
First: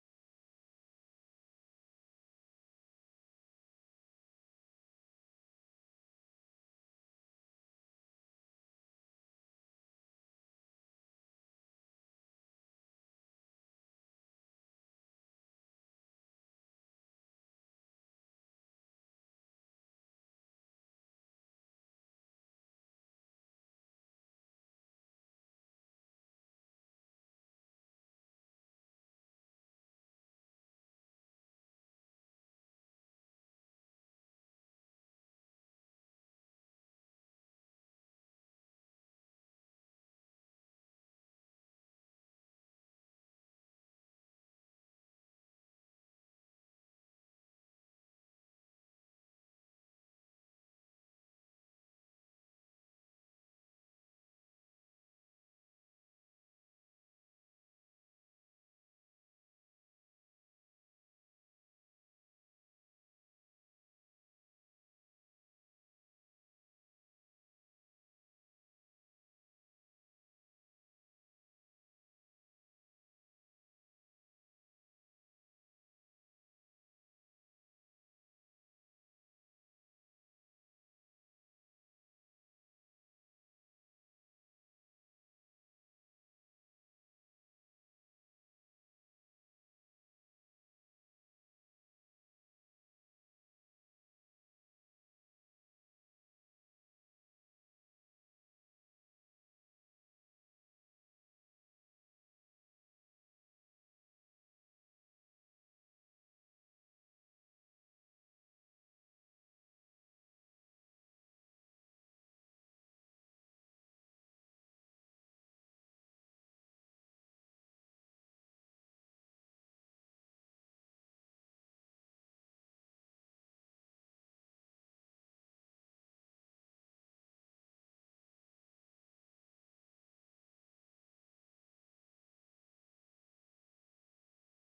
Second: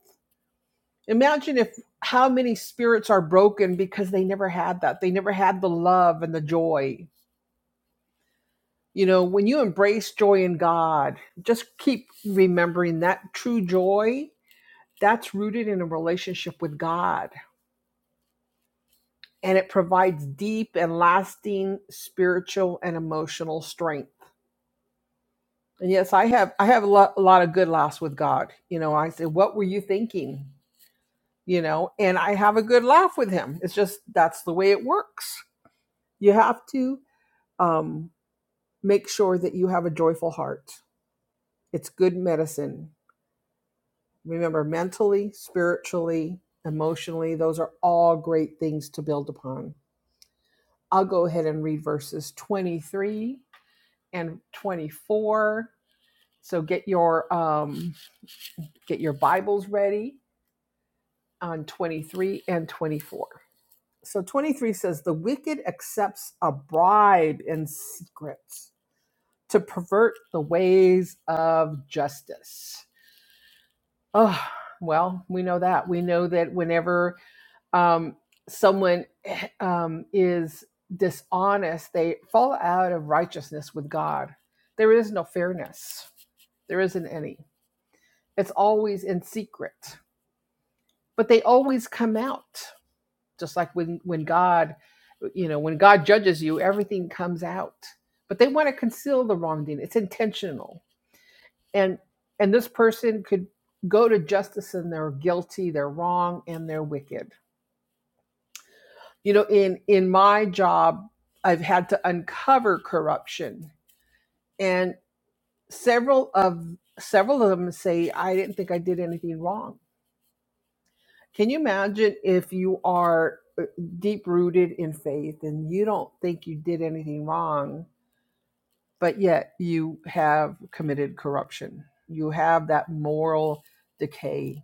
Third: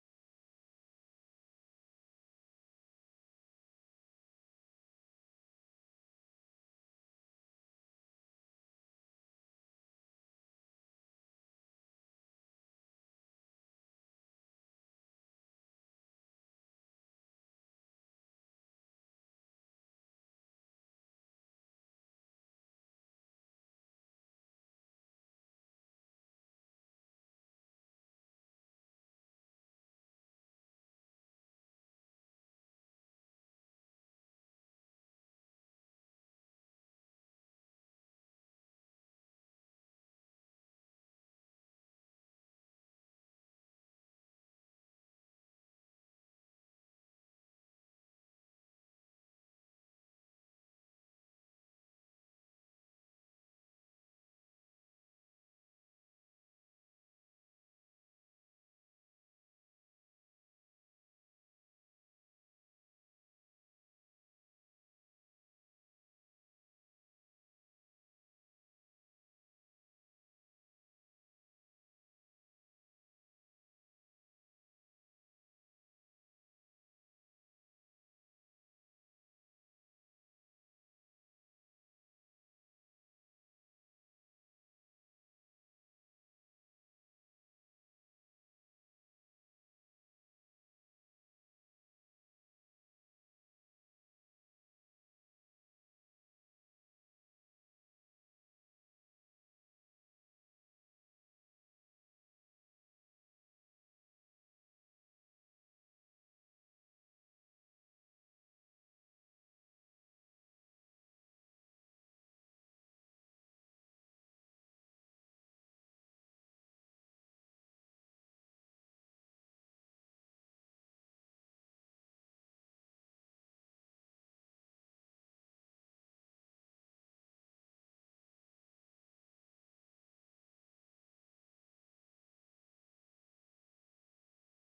Speaker 1: Imagine if how many spirits are broken because they never had that. They never had the love and the joy. You know, when you embrace joy in God, just keep remembering that true joy that's rooted in a relationship with God. And it provides deep and lasting spiritual and emotional strength. And yes, I have I have a lot, a lot of good laughs with God. You know, I say, "What were you thinking?" You know, and I have a good laugh with Him. It's just that's the way it works. You have to um, make sure that you have a joyful heart. It's good medicine. Remember, mentally, spiritually, emotionally, those are all great things to build upon I'll go ahead and read verses 23 and 24. So get your um, get your Bibles ready on 23 and 24. So 23 says the wicked accepts a bribe in secret to pervert the ways of justice. Oh, well, we know that. We know that whenever um, someone eh, um, is dishonest, they fall out of righteousness with God. There is no fairness, there isn't any. It's always in secret, but they always come out. Just like when, when God, you know, when God judges you, everything comes out. But they want to conceal the wrongdoing. It's intentional, and and this person could go to justice and they're guilty, they're wrong, and they're wicked you know in in my job i've had to uncover corruption and several of several of them say i didn't think i did anything wrong can you imagine if you are deep rooted in faith and you don't think you did anything wrong but yet you have committed corruption you have that moral decay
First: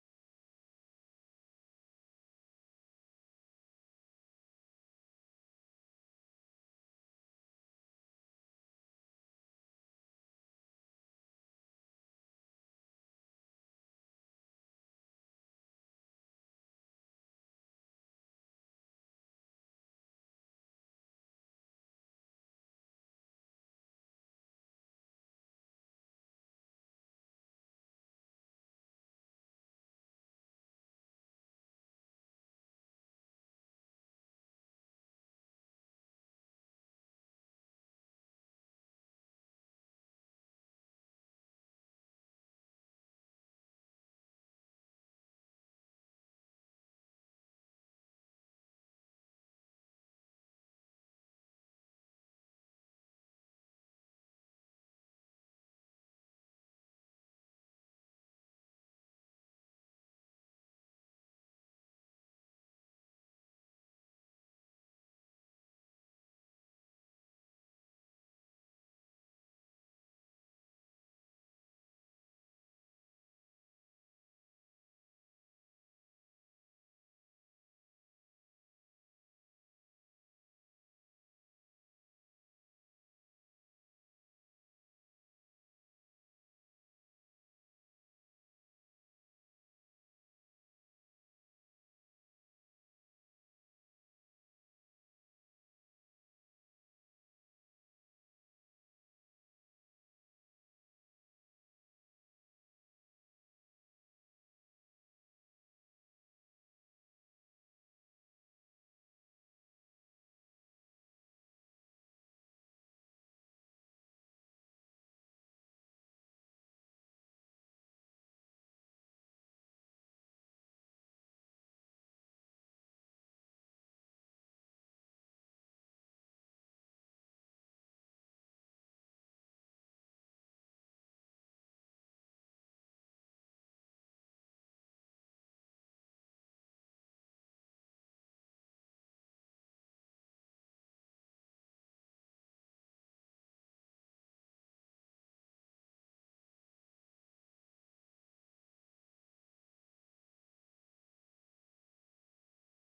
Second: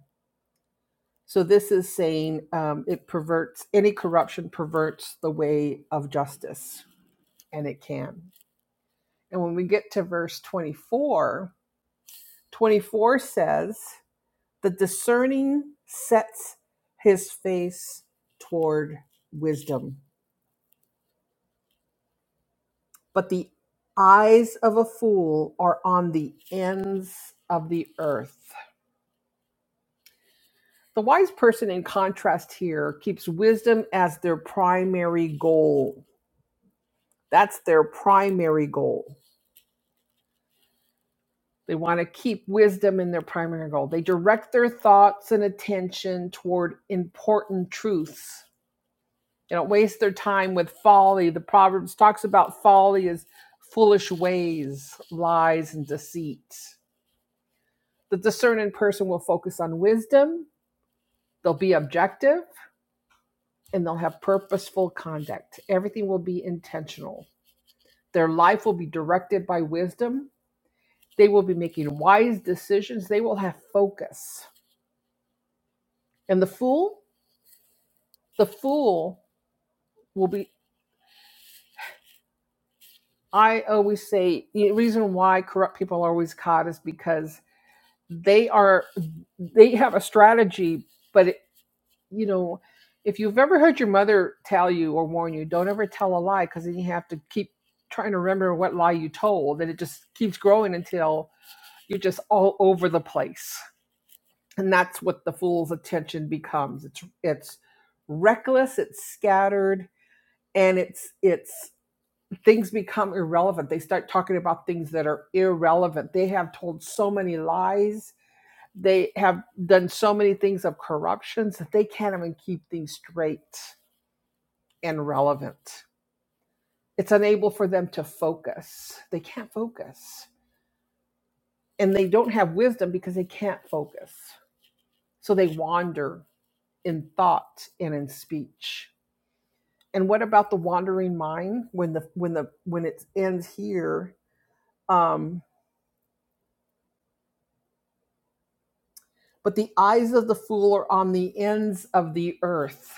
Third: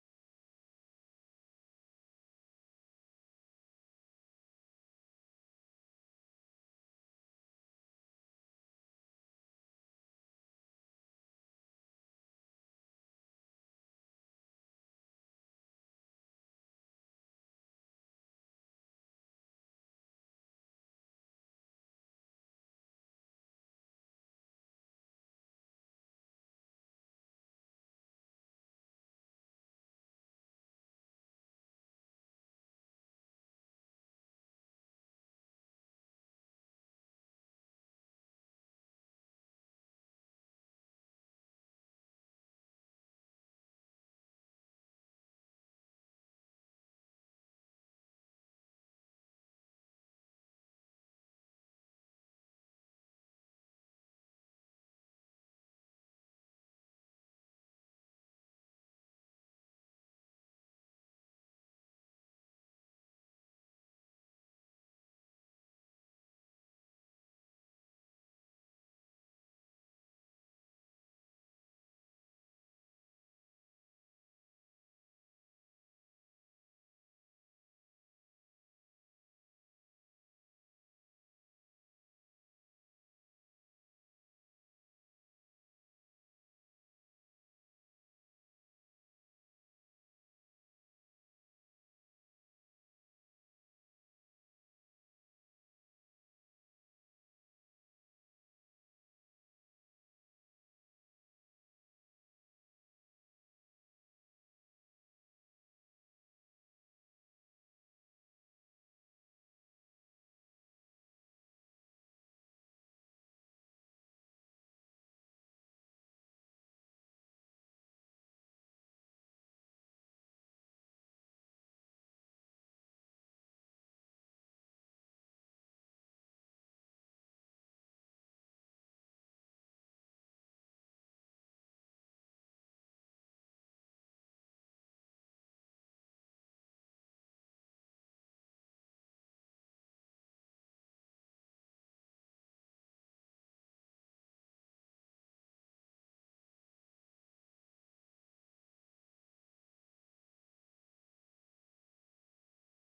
Speaker 1: so this is saying um, it perverts any corruption perverts the way of justice and it can And when we get to verse 24, 24 says, The discerning sets his face toward wisdom, but the eyes of a fool are on the ends of the earth. The wise person, in contrast here, keeps wisdom as their primary goal. That's their primary goal. They want to keep wisdom in their primary goal. They direct their thoughts and attention toward important truths. They don't waste their time with folly. The Proverbs talks about folly as foolish ways, lies, and deceit. The discerning person will focus on wisdom, they'll be objective, and they'll have purposeful conduct. Everything will be intentional. Their life will be directed by wisdom. They will be making wise decisions. They will have focus. And the fool? the fool will be i always say the reason why corrupt people are always caught is because they are they have a strategy but it, you know if you've ever heard your mother tell you or warn you don't ever tell a lie because then you have to keep trying to remember what lie you told and it just keeps growing until you're just all over the place and that's what the fool's attention becomes it's it's reckless it's scattered and it's it's things become irrelevant. They start talking about things that are irrelevant. They have told so many lies. They have done so many things of corruptions that they can't even keep things straight and relevant. It's unable for them to focus. They can't focus. And they don't have wisdom because they can't focus. So they wander in thought and in speech. And what about the wandering mind when the when the when it ends here? Um, But the eyes of the fool are on the ends of the earth.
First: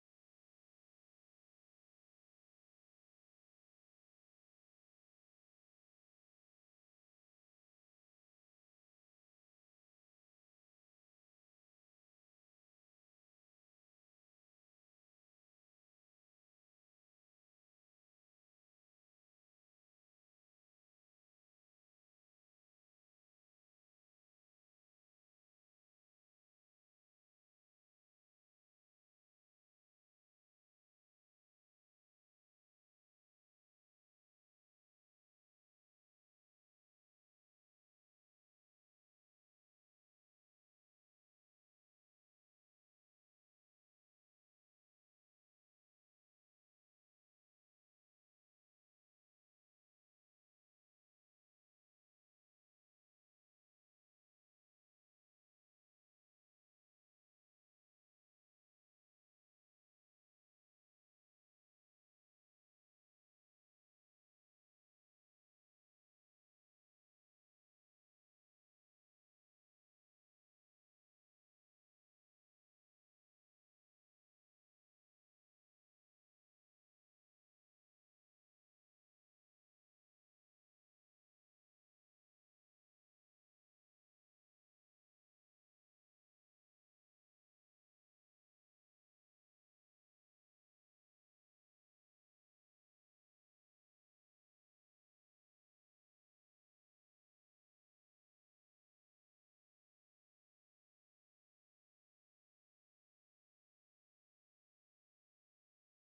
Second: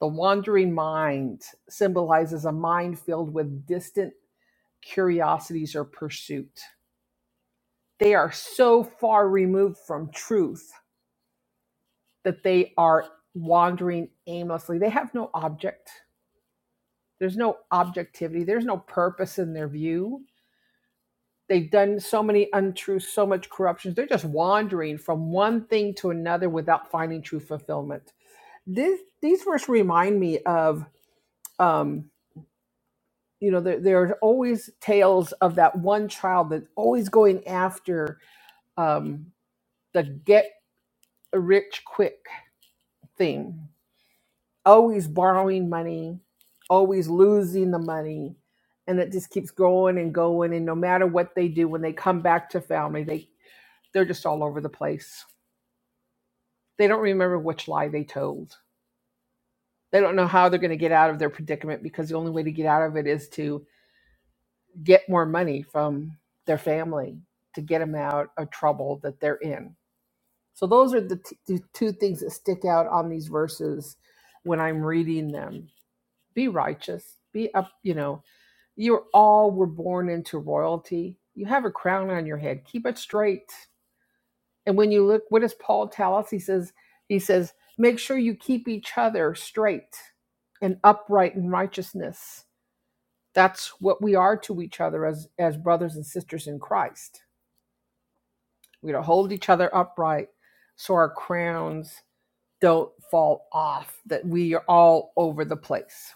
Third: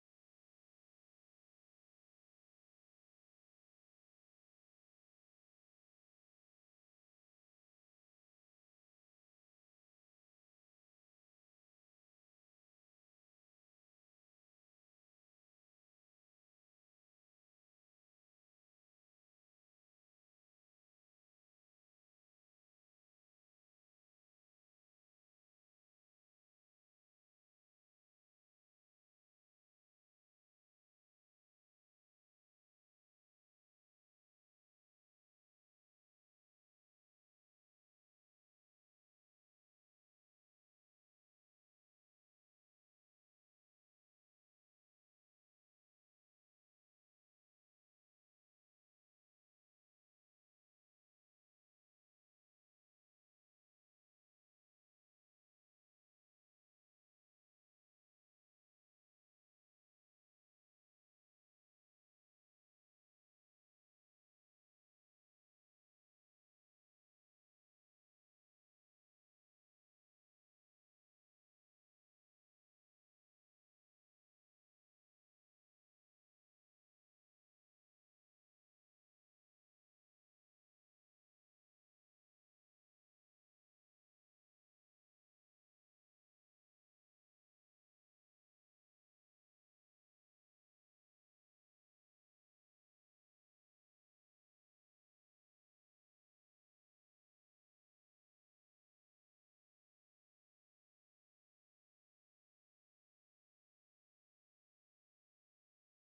Speaker 1: The wandering mind symbolizes a mind filled with distant curiosities or pursuit. They are so far removed from truth that they are wandering aimlessly. They have no object. There's no objectivity. There's no purpose in their view. They've done so many untruths, so much corruptions. They're just wandering from one thing to another without finding true fulfillment this these verse remind me of um you know there, there are always tales of that one child that's always going after um the get rich quick thing always borrowing money always losing the money and it just keeps going and going and no matter what they do when they come back to family they they're just all over the place they don't remember which lie they told they don't know how they're going to get out of their predicament because the only way to get out of it is to get more money from their family to get them out of trouble that they're in. So those are the, t- the two things that stick out on these verses when I'm reading them. Be righteous, be up, you know, you're all were born into royalty. You have a crown on your head. Keep it straight. And when you look, what does Paul tell us? He says, he says, make sure you keep each other straight and upright in righteousness that's what we are to each other as as brothers and sisters in Christ. We to hold each other upright so our crowns don't fall off, that we are all over the place.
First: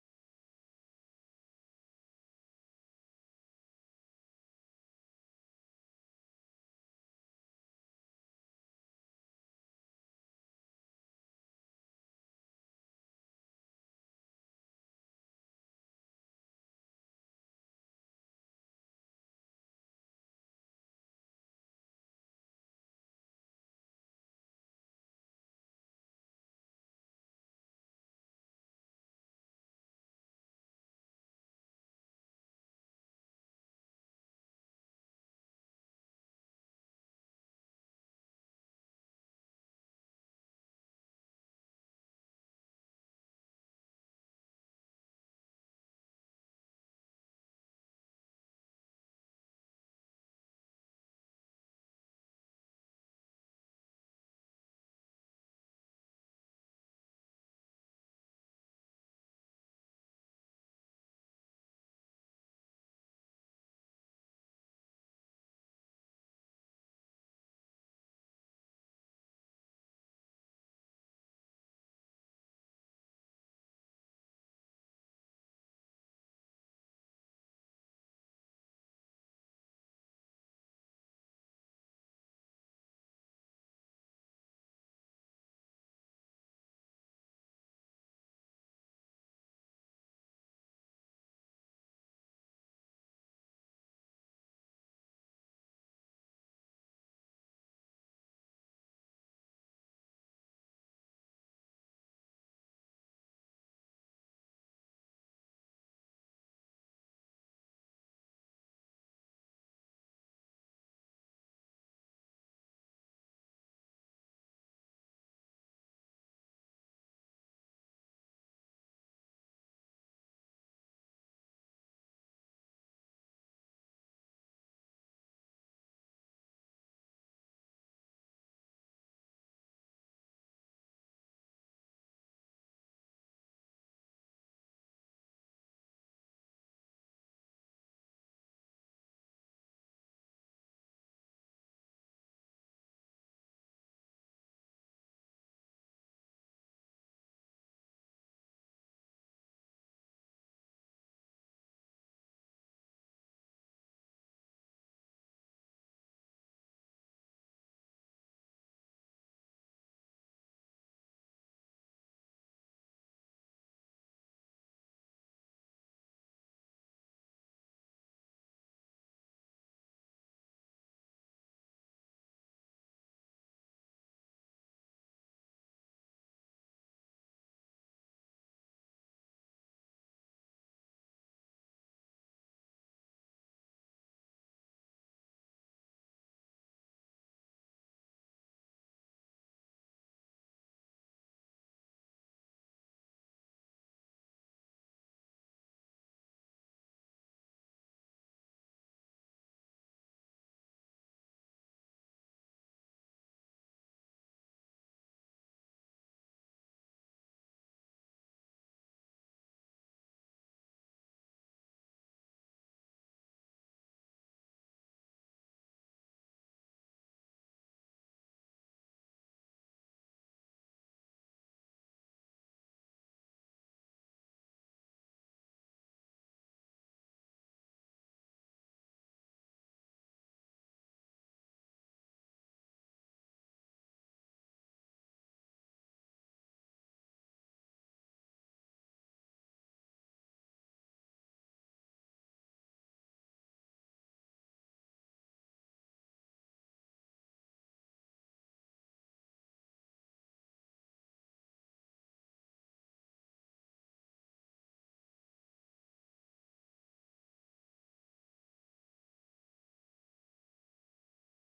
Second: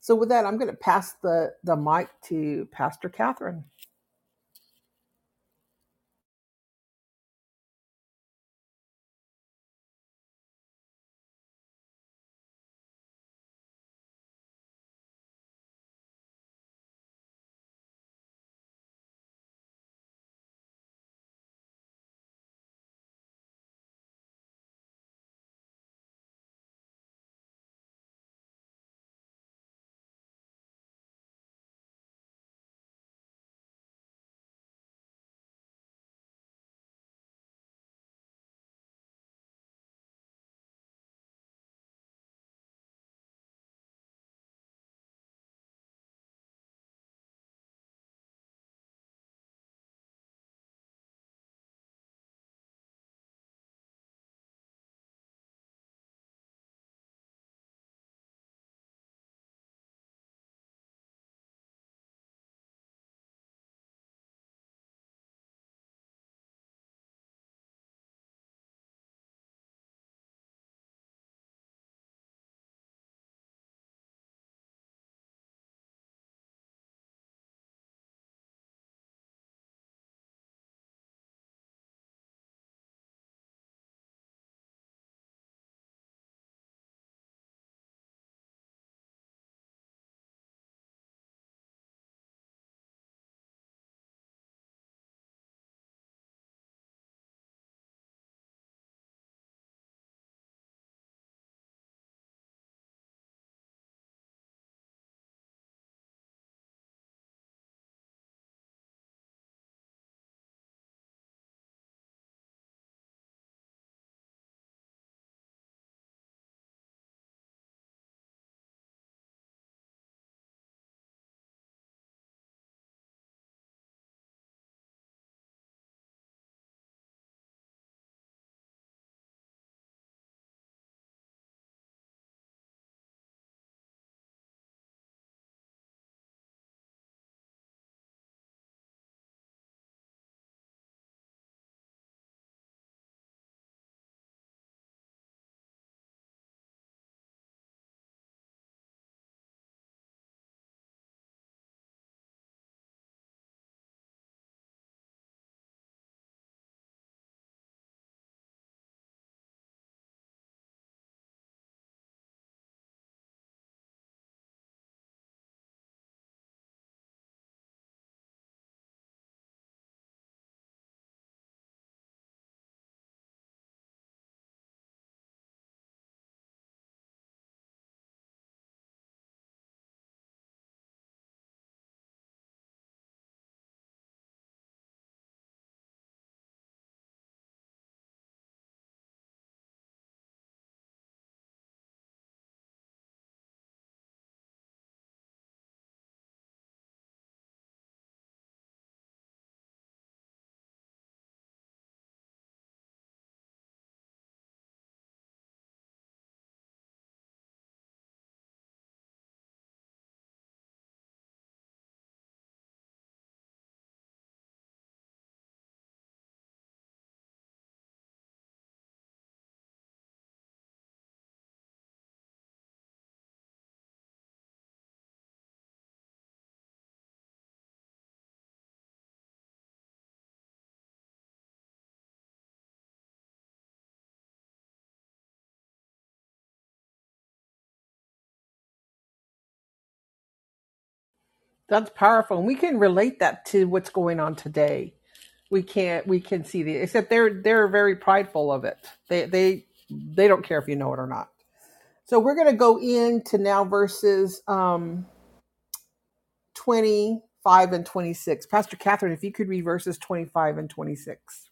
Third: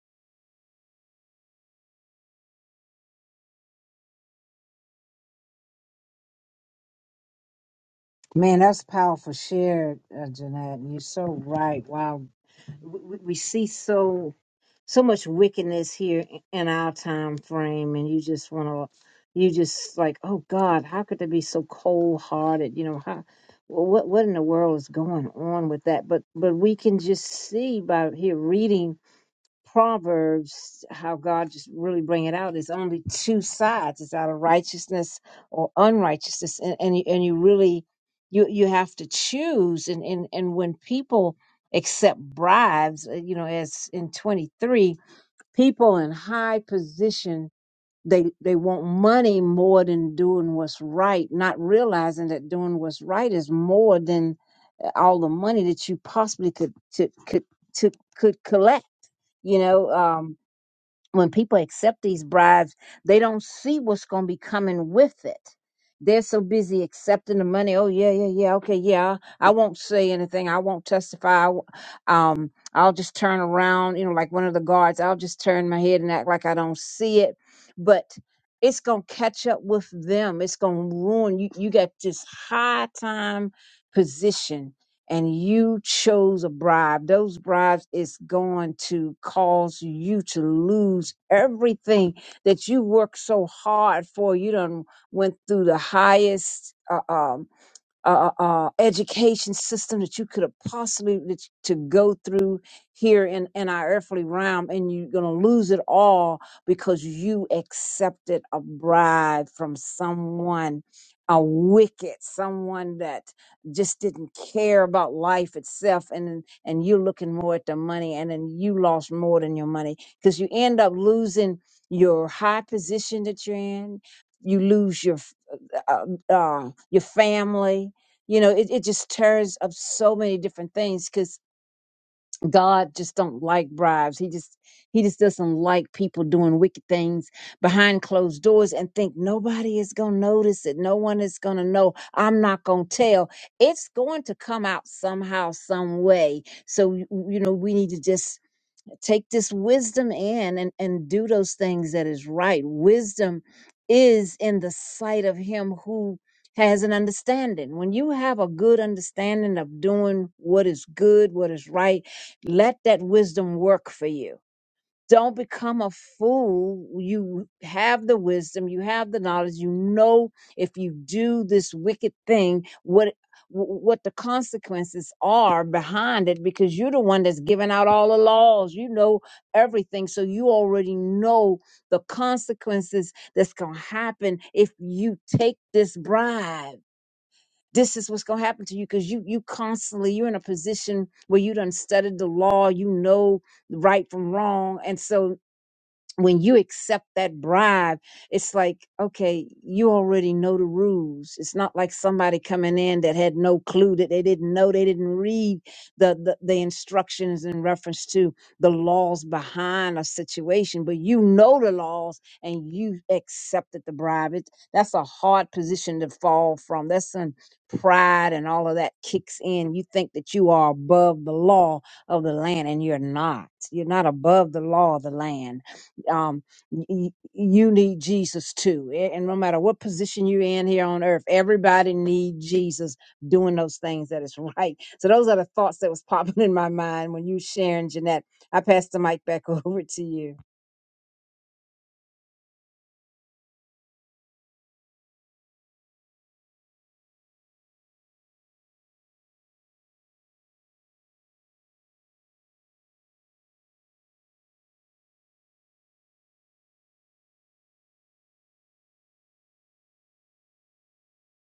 Speaker 1: So with that, I'm gonna pass the, the mic to Pastor Catherine.
Speaker 2: Man, that's powerful share, uh, Jeanette. and You're so right. Wow. We, we we see so. so much wickedness here in our time frame and you just want to you just like oh god how could they be so cold hearted you know how what what in the world is going on with that but but we can just see by here reading proverbs how god just really bring it out it's only two sides it's out of righteousness or unrighteousness and and you, and you really you you have to choose and and and when people accept bribes uh, you know as in 23 people in high position they they want money more than doing what's right not realizing that doing what's right is more than uh, all the money that you possibly could to, could to, could collect you know um when people accept these bribes, they don't see what's going to be coming with it. They're so busy accepting the money. Oh yeah, yeah, yeah. Okay, yeah. I won't say anything. I won't testify. I w- Um, I'll just turn around. You know, like one of the guards. I'll just turn my head and act like I don't see it. But it's gonna catch up with them. It's gonna ruin you. You got this high time position and you chose a bribe, those bribes is going to cause you to lose everything that you worked so hard for. You done went through the highest. Uh, um, uh, uh, education system that you could have possibly that you- to go through here in, in our earthly realm, and you're going to lose it all because you accepted a bribe from someone, a wicked, someone that just didn't care about life itself, and then- and you're looking more at the money, and then you lost more than your money because you end up losing your high position that you're in. You lose your um, um, your family. You know, it, it just stirs up so many different things because God just don't like bribes. He just he just doesn't like people doing wicked things behind closed doors and think nobody is gonna notice it. No one is gonna know. I'm not gonna tell. It's going to come out somehow, some way. So you know, we need to just take this wisdom in and, and do those things that is right. Wisdom is in the sight of him who has an understanding. When you have a good understanding of doing what is good, what is right, let that wisdom work for you don't become a fool. You have the wisdom, you have the knowledge, you know if you do this wicked thing, what what the consequences are behind it because you're the one that's giving out all the laws you know everything so you already know the consequences that's going to happen if you take this bribe this is what's going to happen to you because you you constantly you're in a position where you done studied the law you know right from wrong. And so when you accept that bribe, it's like, okay, you already know the rules. It's not like somebody coming in that had no clue that they didn't know, they didn't read the, the, the instructions in reference to the laws behind a situation, but you know the laws and you accepted the bribe. It, that's a hard position to fall from. That's when pride and all of that kicks in. You think that you are above the law of the land and you're not. You're not above the law of the land um, y- you need Jesus too. A- And no matter what position you're in here on earth, everybody need Jesus doing those things that is right. So those are the thoughts that was popping in my mind when you sharing, Jeanette. I pass the mic back over to you.
Speaker 1: That's powerful. And we can relate that to what's going on today. we can't we can see the except they're they're very prideful of it they they they don't care if you know it or not so we're going to go into now verses um 25 and 26 pastor catherine if you could read verses 25 and 26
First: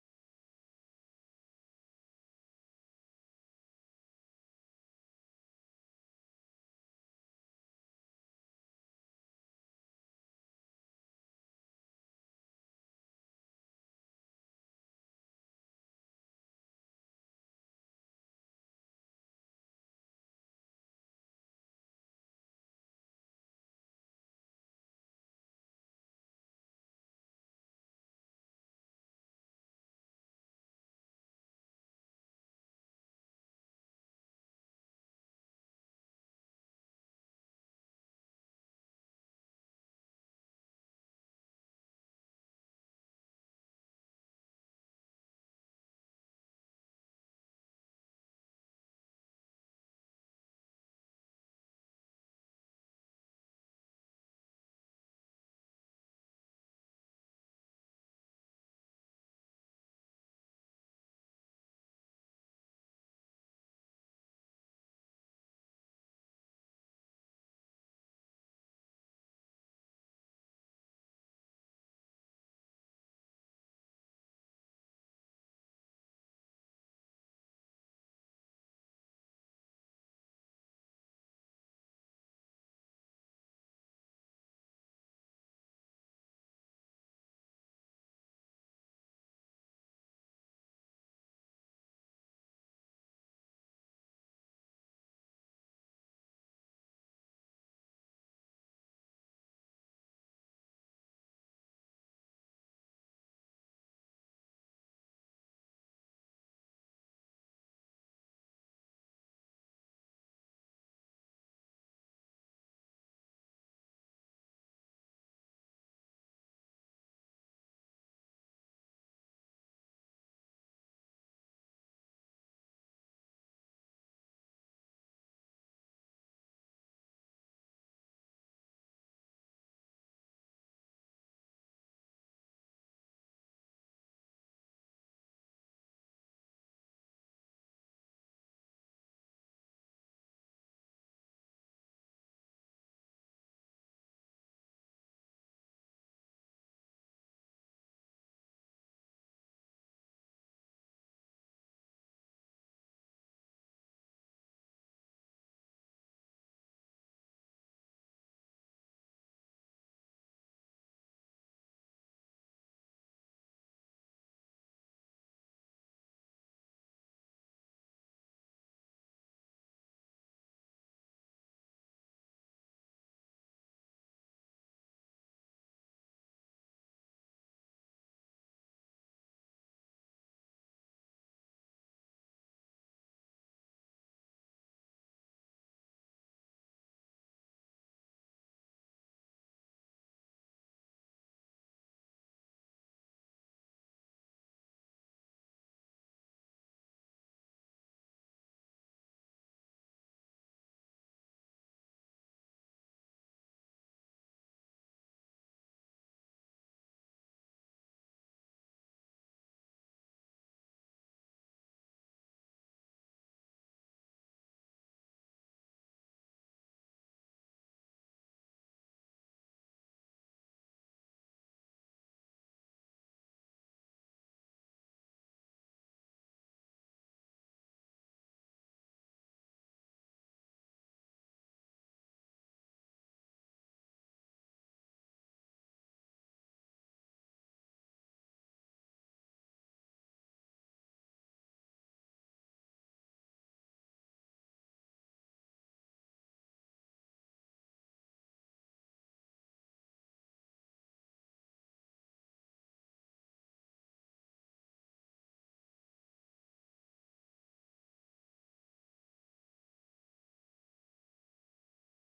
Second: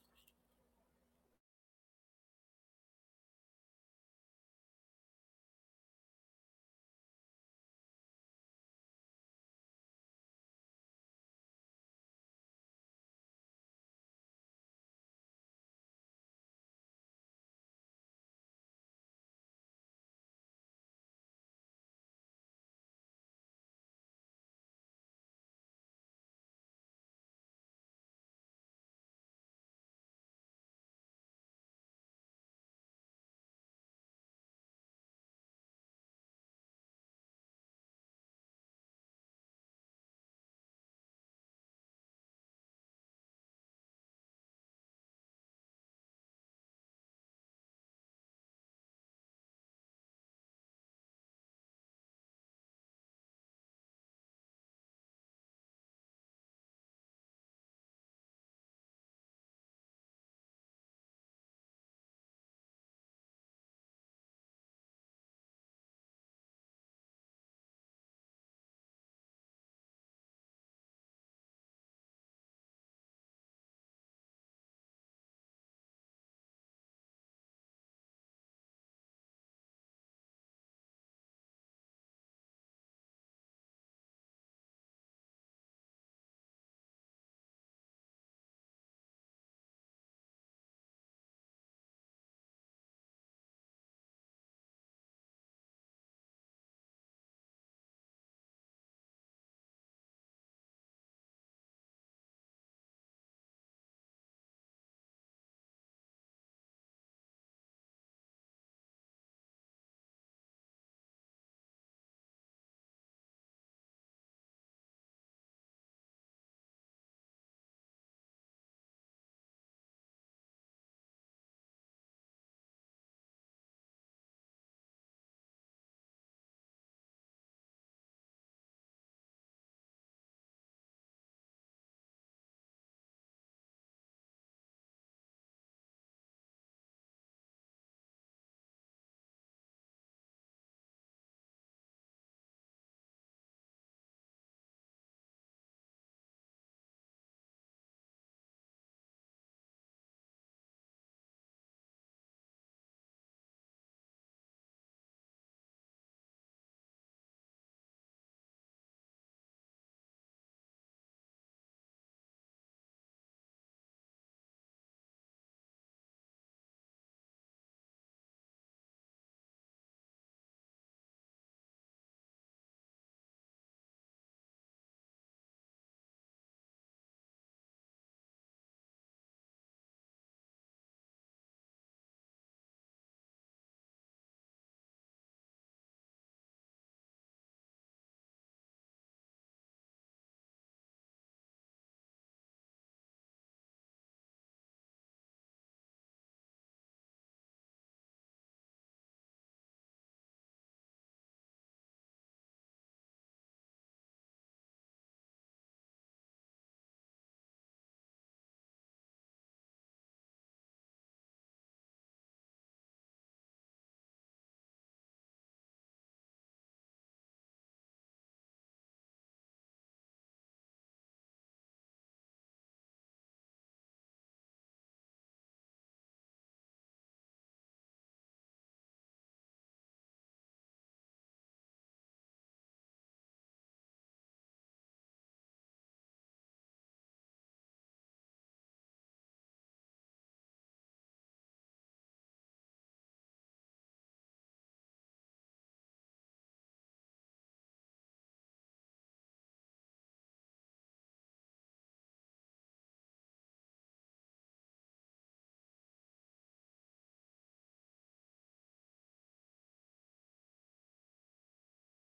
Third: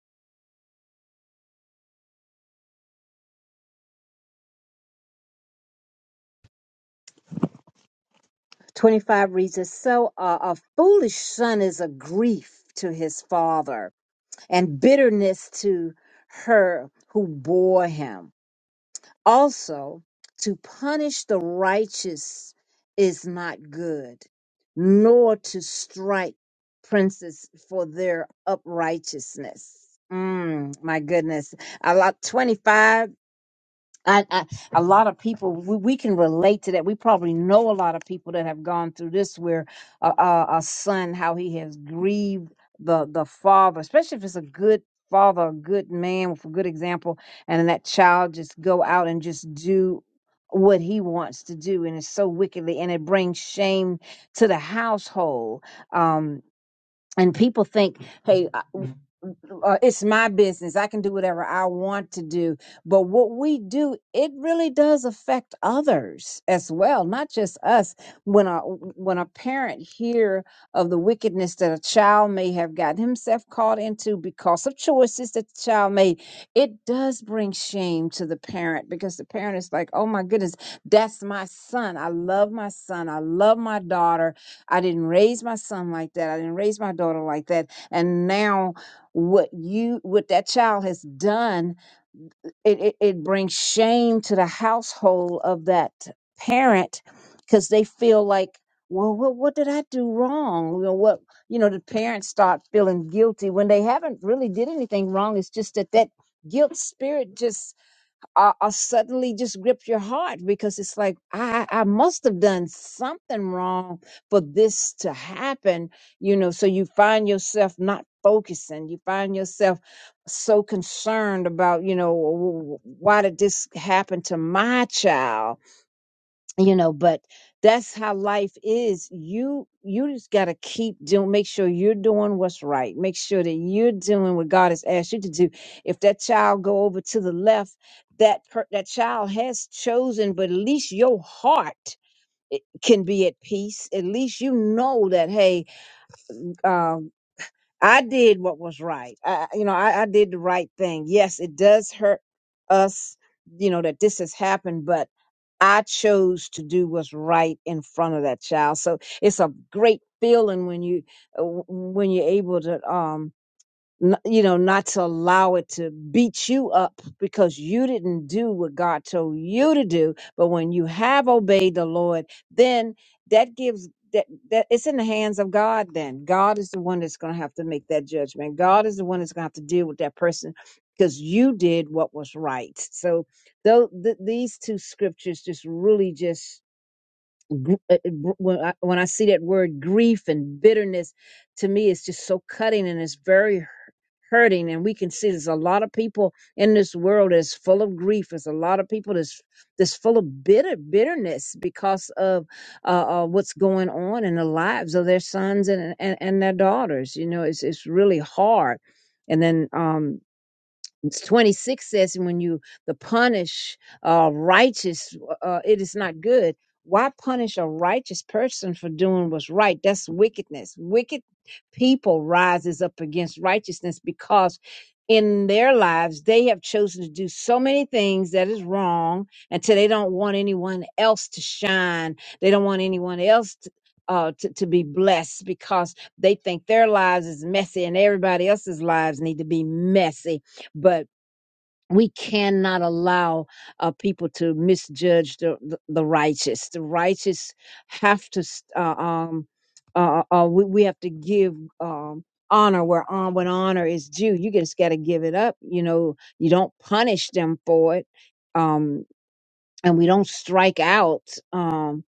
Speaker 2: 25 reads as so uh, a foolish son is a grief to his father and bitterness to her who bore him Also, to punish the righteous is not good, nor to strike princes for their uprightness. Mm, my goodness. I like 25. I, I, a lot of people we, we can relate to that. We probably know a lot of people that have gone through this, where a, a, a son how he has grieved the the father, especially if it's a good father, a good man with a good example, and then that child just go out and just do what he wants to do, and it's so wickedly, and it brings shame to the household. Um, and people think, hey uh, it's my business. I can do whatever I want to do. But what we do, it really does affect others as well, not just us. When a when a parent hear of the wickedness that a child may have gotten himself caught into because of choices that the child made, it does bring shame to the parent because the parent is like, "Oh my goodness, that's my son. I love my son. I love my daughter. I didn't raise my son like that. I didn't raise my daughter like that." And now what you what that child has done it, it, it brings shame to the household of that parent because they feel like well what, what did i do wrong you know what you know the parents start feeling guilty when they haven't really did anything wrong it's just that that guilt spirit just are, are suddenly just grip your heart because it's like I, I must have done something wrong for this to happen you know so you find yourself not focusing you find yourself so concerned about you know "Wh- wh- why did this happen to my child you know but that's how life is you you just got to keep doing make sure you're doing what's right make sure that you're doing what god has asked you to do if that child go over to the left that per, that child has chosen but at least your heart i- can be at peace at least you know that hey um, I did what was right. I, you know, I, I did the right thing. Yes, it does hurt us, you know, that this has happened, but I chose to do what's right in front of that child. So it's a great feeling when you uh, w- when you're able to um n- you know, not to allow it to beat you up because you didn't do what God told you to do. But when you have obeyed the Lord, then that gives that, that it's in the hands of God. Then God is the one that's going to have to make that judgment. God is the one that's going to have to deal with that person because you did what was right. So though th- these two scriptures just really just gr- uh, uh, gr- when I, when I see that word grief and bitterness, to me, it's just so cutting and it's very hu- hurting. And we can see there's a lot of people in this world that's full of grief. There's a lot of people that's that's full of bitter bitterness because of uh, uh, what's going on in the lives of their sons and and, and their daughters. You know, it's it's really hard. And then um, 26 says and when you the punish uh righteous uh, it is not good why punish a righteous person for doing what's right that's wickedness wicked people rises up against righteousness because in their lives they have chosen to do so many things that is wrong until they don't want anyone else to shine they don't want anyone else to uh, to, to be blessed because they think their lives is messy and everybody else's lives need to be messy but we cannot allow uh, people to misjudge the, the, the righteous. The righteous have to, s- uh, um, uh, uh, uh, we, we have to give um, honor where on when honor is due. You just got to give it up. You know, you don't punish them for it. Um, and we don't strike out um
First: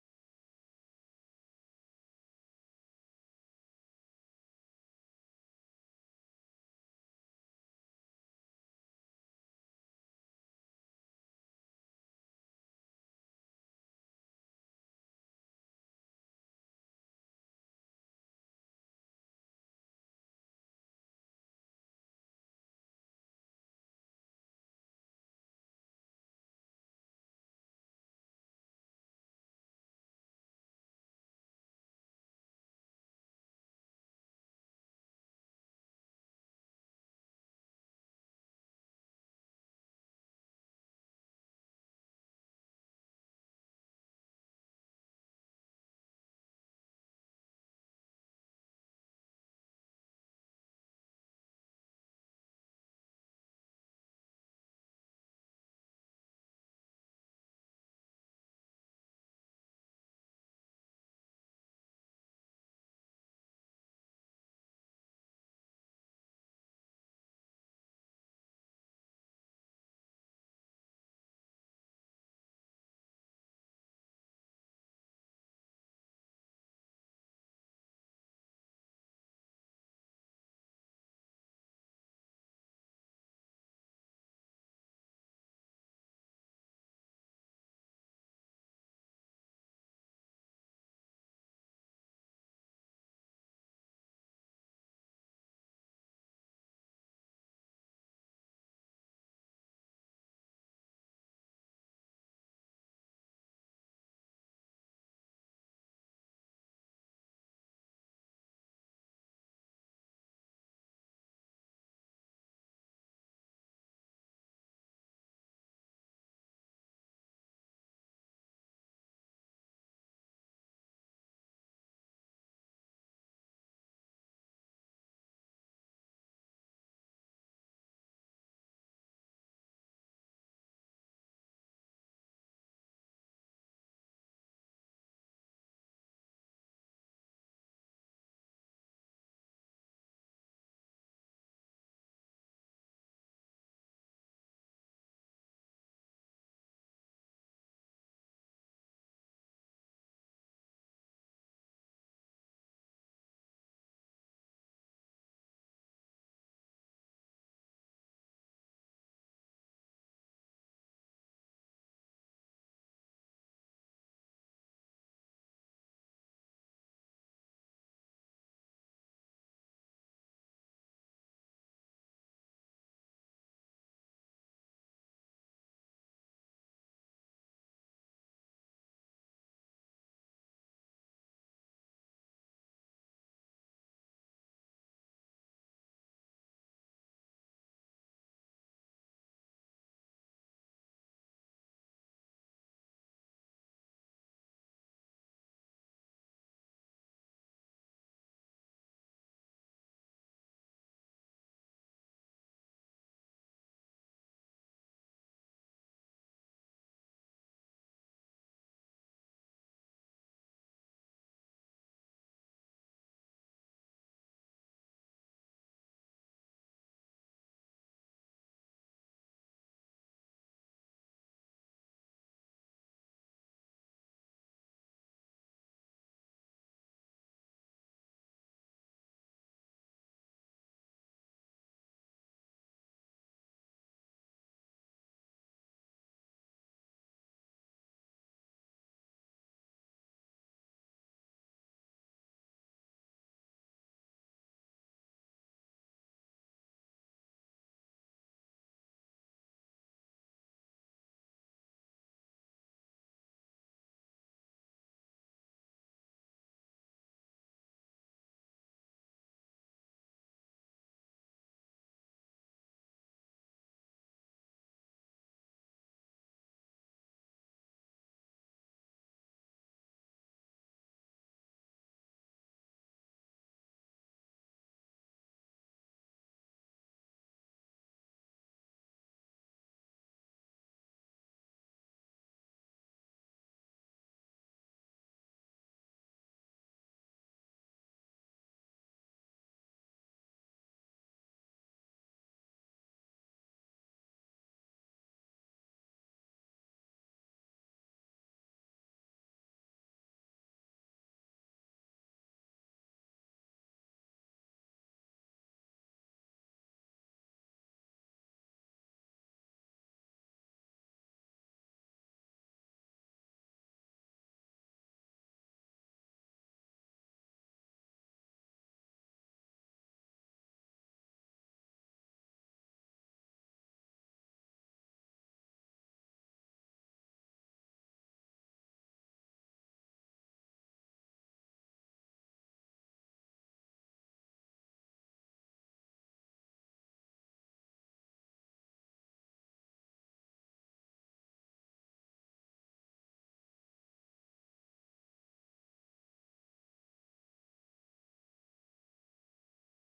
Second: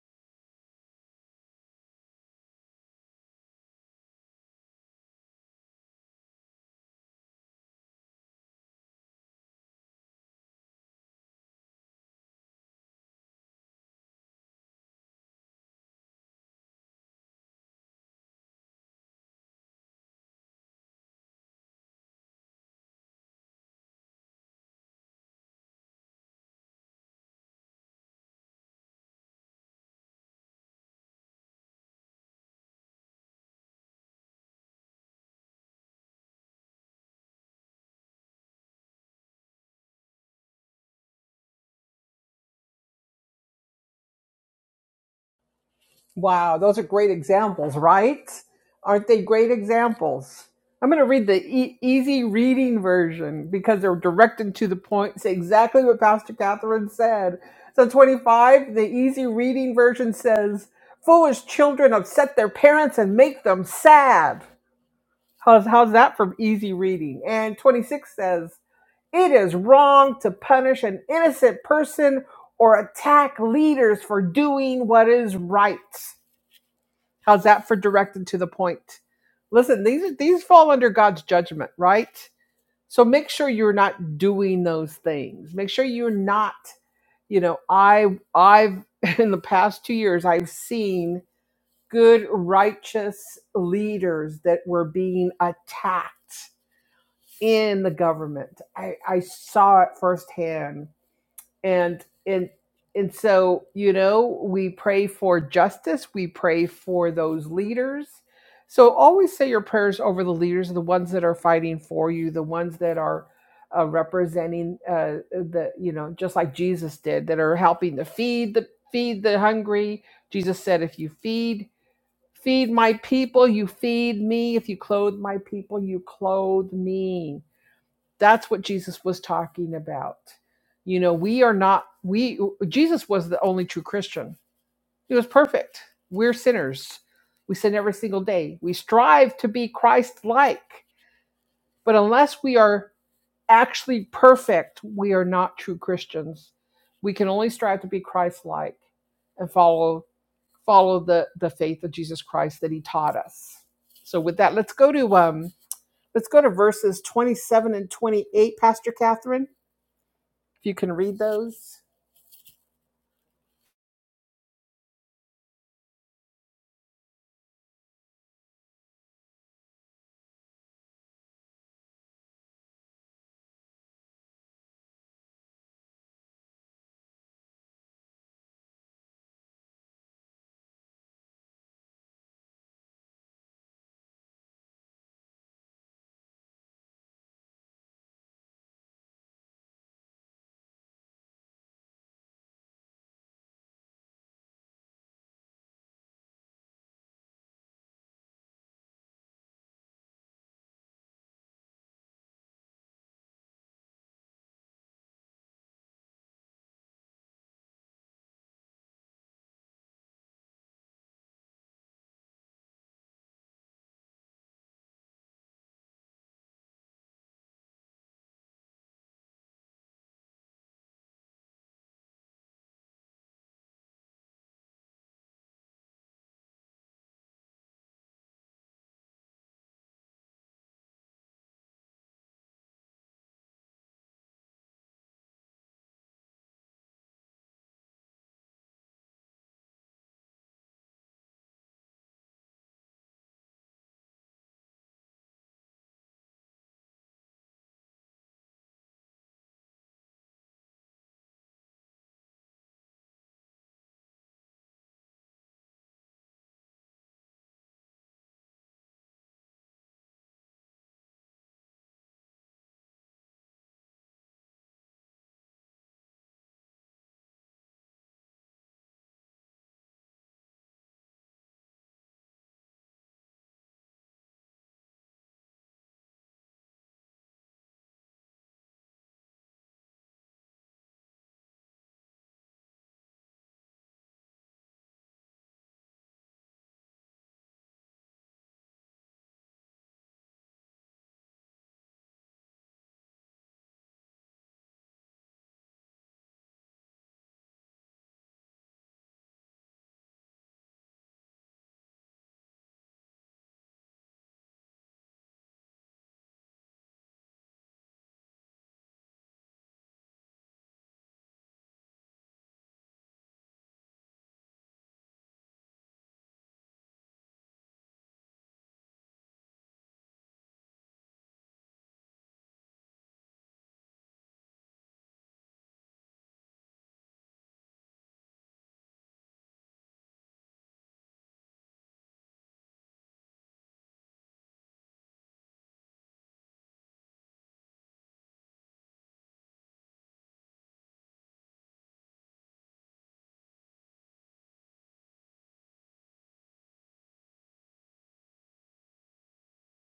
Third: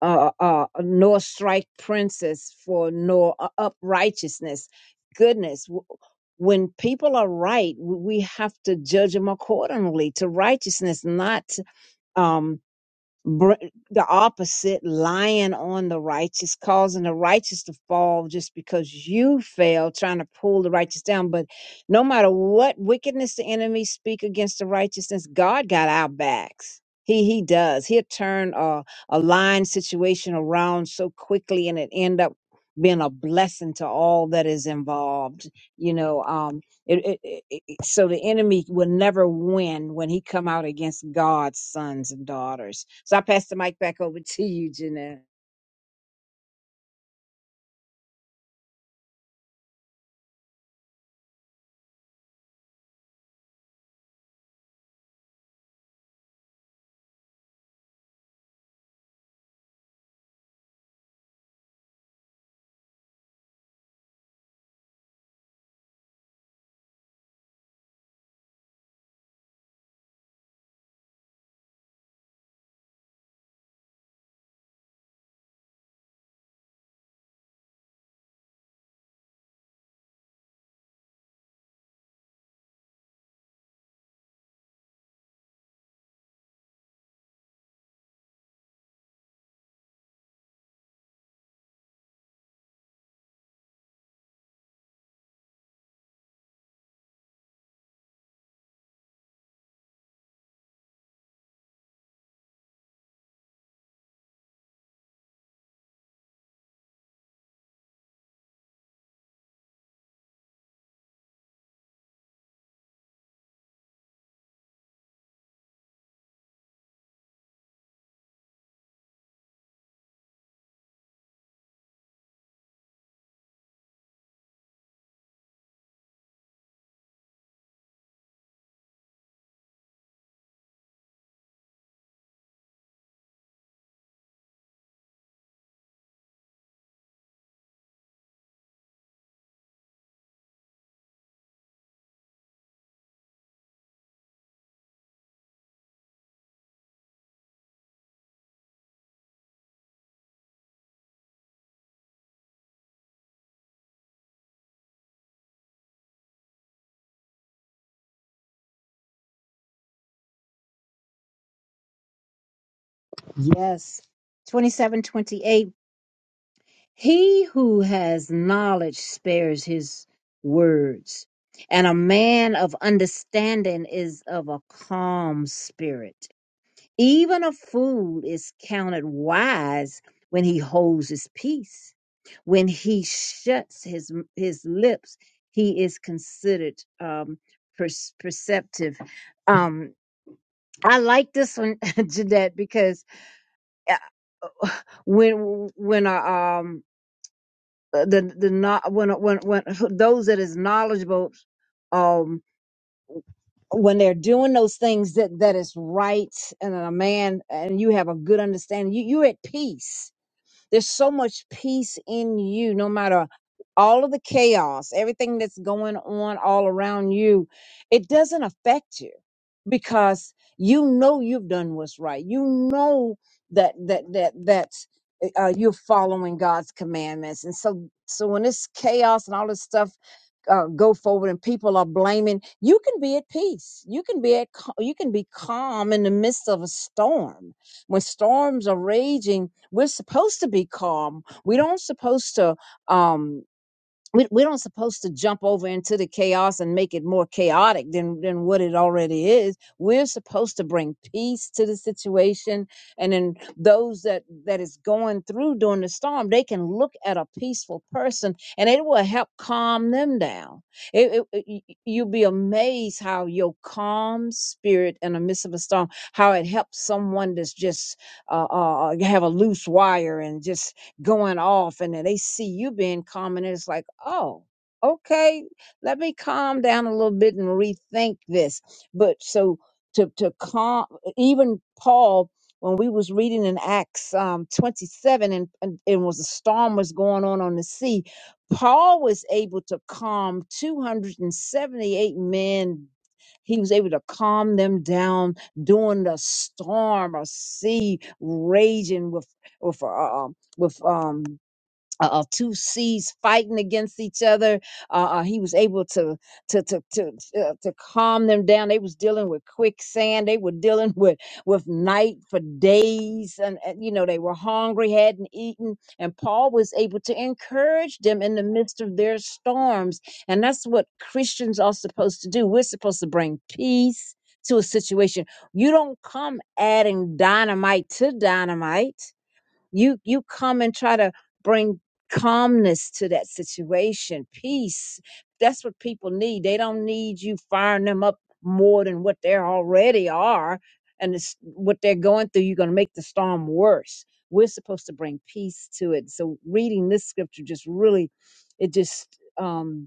Speaker 2: uh, uh nor strike princes for nor u- uprighteousness goodness w- when people are right w- we have to judge them accordingly to righteousness not um, br- the opposite, lying on the righteous, causing the righteous to fall just because you fail, trying to pull the righteous down. But no matter what wickedness the enemy speak against the righteousness, God got our backs. He he does. He'll turn a, a lying situation around so quickly and it end up being a blessing to all that is involved. You know, um, it, it, it, it- so the enemy will never win when he come out against God's sons and daughters. So I pass the mic back over to you, Jeanette.
Speaker 1: Wow, those are great examples, right? Aren't they great examples? I'm going to read the e- easy reading version because they're directed to the point. Say exactly what Pastor Catherine said. So 25, the easy reading version says, "Foolish children upset their parents and make them sad." How's how's that from easy reading? And 26 says, "It is wrong to punish an innocent person or attack leaders for doing what is right." How's that for direct and to the point? Listen, these these fall under God's judgment, right? So make sure you're not doing those things. Make sure you're not, you know, I I've in the past 2 years I've seen good righteous leaders that were being attacked in the government. I I saw it firsthand and and and so you know we pray for justice we pray for those leaders so always say your prayers over the leaders the ones that are fighting for you the ones that are uh, representing uh, the you know just like jesus did that are helping to feed the feed the hungry jesus said if you feed feed my people you feed me if you clothe my people you clothe me that's what Jesus was talking about. You know, we are not, we, Jesus was the only true Christian. He was perfect. We're sinners. We sin every single day. We strive to be Christ like. But unless we are actually perfect, we are not true Christians. We can only strive to be Christ like and follow follow the the faith of Jesus Christ that he taught us. So with that, let's go to um let's go to verses 27 and 28, Pastor Catherine If you can read those.
Speaker 2: Yes. 2728. He who has knowledge spares his words, and a man of understanding is of a calm spirit. Even a fool is counted wise when he holds his peace. When he shuts his his lips, he is considered um, per- perceptive. Um, I like this one, Jeanette, because uh, when when uh, um uh, the the not when when when those that is knowledgeable um when they're doing those things that that is right and a man and you have a good understanding you you're at peace There's so much peace in you, no matter all of the chaos, everything that's going on all around you. It doesn't affect you because you know you've done what's right. You know that that that that's uh, uh, you're following God's commandments, and so so when this chaos and all this stuff uh, go forward and people are blaming you can be at peace you can be at cal- you can be calm in the midst of a storm when storms are raging, we're supposed to be calm. We don't supposed to um we, we don't supposed to jump over into the chaos and make it more chaotic than than what it already is we're supposed to bring peace to the situation and then those that that is going through during the storm they can look at a peaceful person and it will help calm them down it, it- it- y- y- you'll be amazed how your calm spirit in the midst of a storm how it helps someone that's just uh, uh uh, have a loose wire and just going off and then they see you being calm and it's like, oh, okay, let me calm down a little bit and rethink this. But so to to calm even Paul when we was reading in Acts um, 27 and, and it was a storm was going on on the sea, Paul was able to calm 278 men. He was able to calm them down during the storm or sea raging with with uh, with um uh, uh, two seas fighting against each other. Uh, uh, he was able to to to to uh, to calm them down. They was dealing with quicksand. They were dealing with with night for days, and, and you know they were hungry, hadn't eaten, and Paul was able to encourage them in the midst of their storms. And that's what Christians are supposed to do. We're supposed to bring peace to a situation. You don't come adding dynamite to dynamite you you come and try to bring calmness to that situation peace that's what people need they don't need you firing them up more than what they already are and it's what they're going through you're going to make the storm worse we're supposed to bring peace to it so reading this scripture just really it just um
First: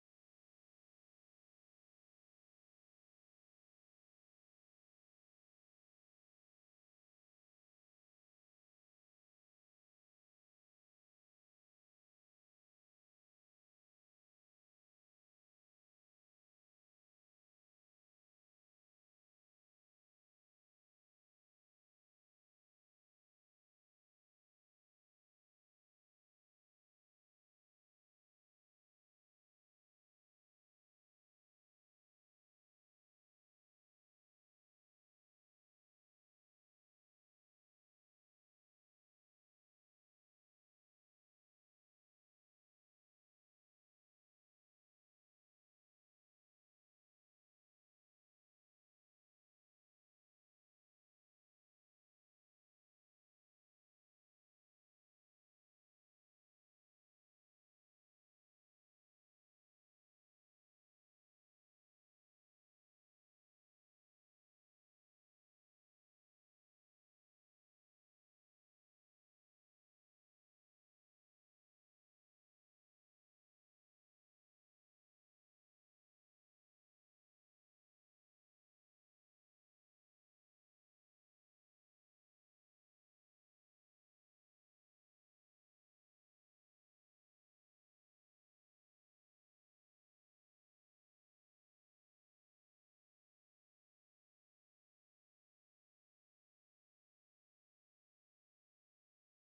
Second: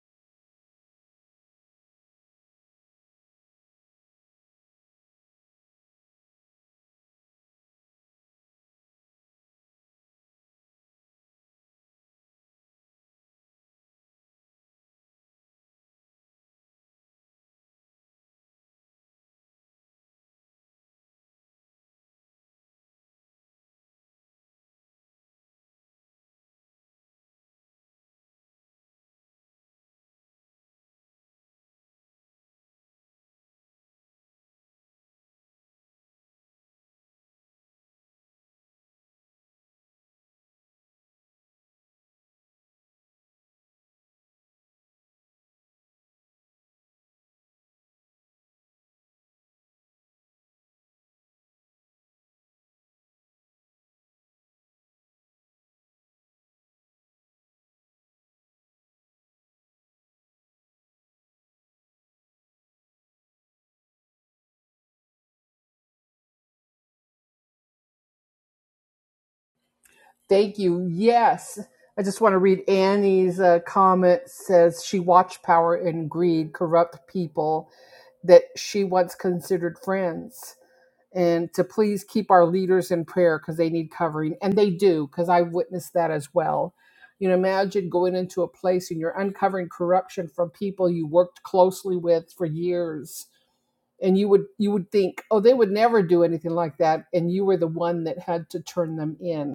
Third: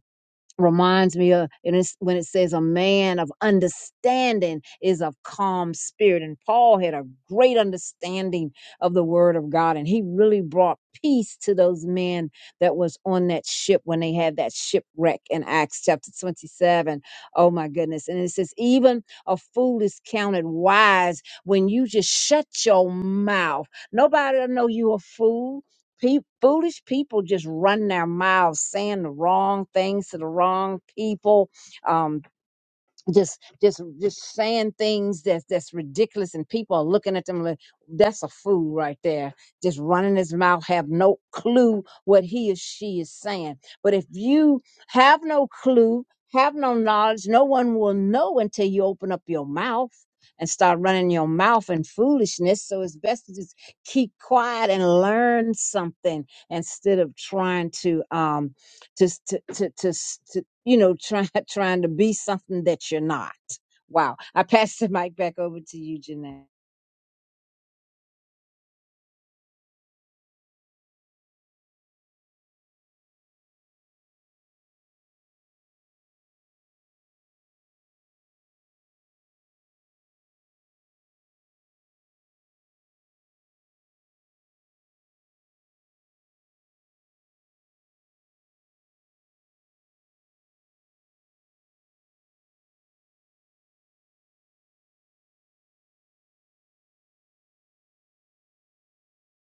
Speaker 2: reminds me of and it's when it says a man of understanding is of calm spirit and paul had a great understanding of the word of god and he really brought peace to those men that was on that ship when they had that shipwreck in acts chapter 27 oh my goodness and it says even a fool is counted wise when you just shut your mouth nobody will know you a fool Pe- foolish people just run their mouths saying the wrong things to the wrong people. um, just just just saying things that's that's ridiculous and people are looking at them like that's a fool right there just running his mouth have no clue what he or she is saying but if you have no clue have no knowledge no one will know until you open up your mouth and start running your mouth in foolishness so it's best to just keep quiet and learn something instead of trying to um to to to, to, to you know try, trying to be something that you're not. Wow! I pass the mic back over to you, Jeanette.
Speaker 1: Thank you. Yes. I just want to read Annie's uh, comment says she watched power and greed corrupt people that she once considered friends. And to please keep our leaders in prayer because they need covering. And they do, because I witnessed that as well. You know, imagine going into a place and you're uncovering corruption from people you worked closely with for years. And you would you would think, oh, they would never do anything like that. And you were the one that had to turn them in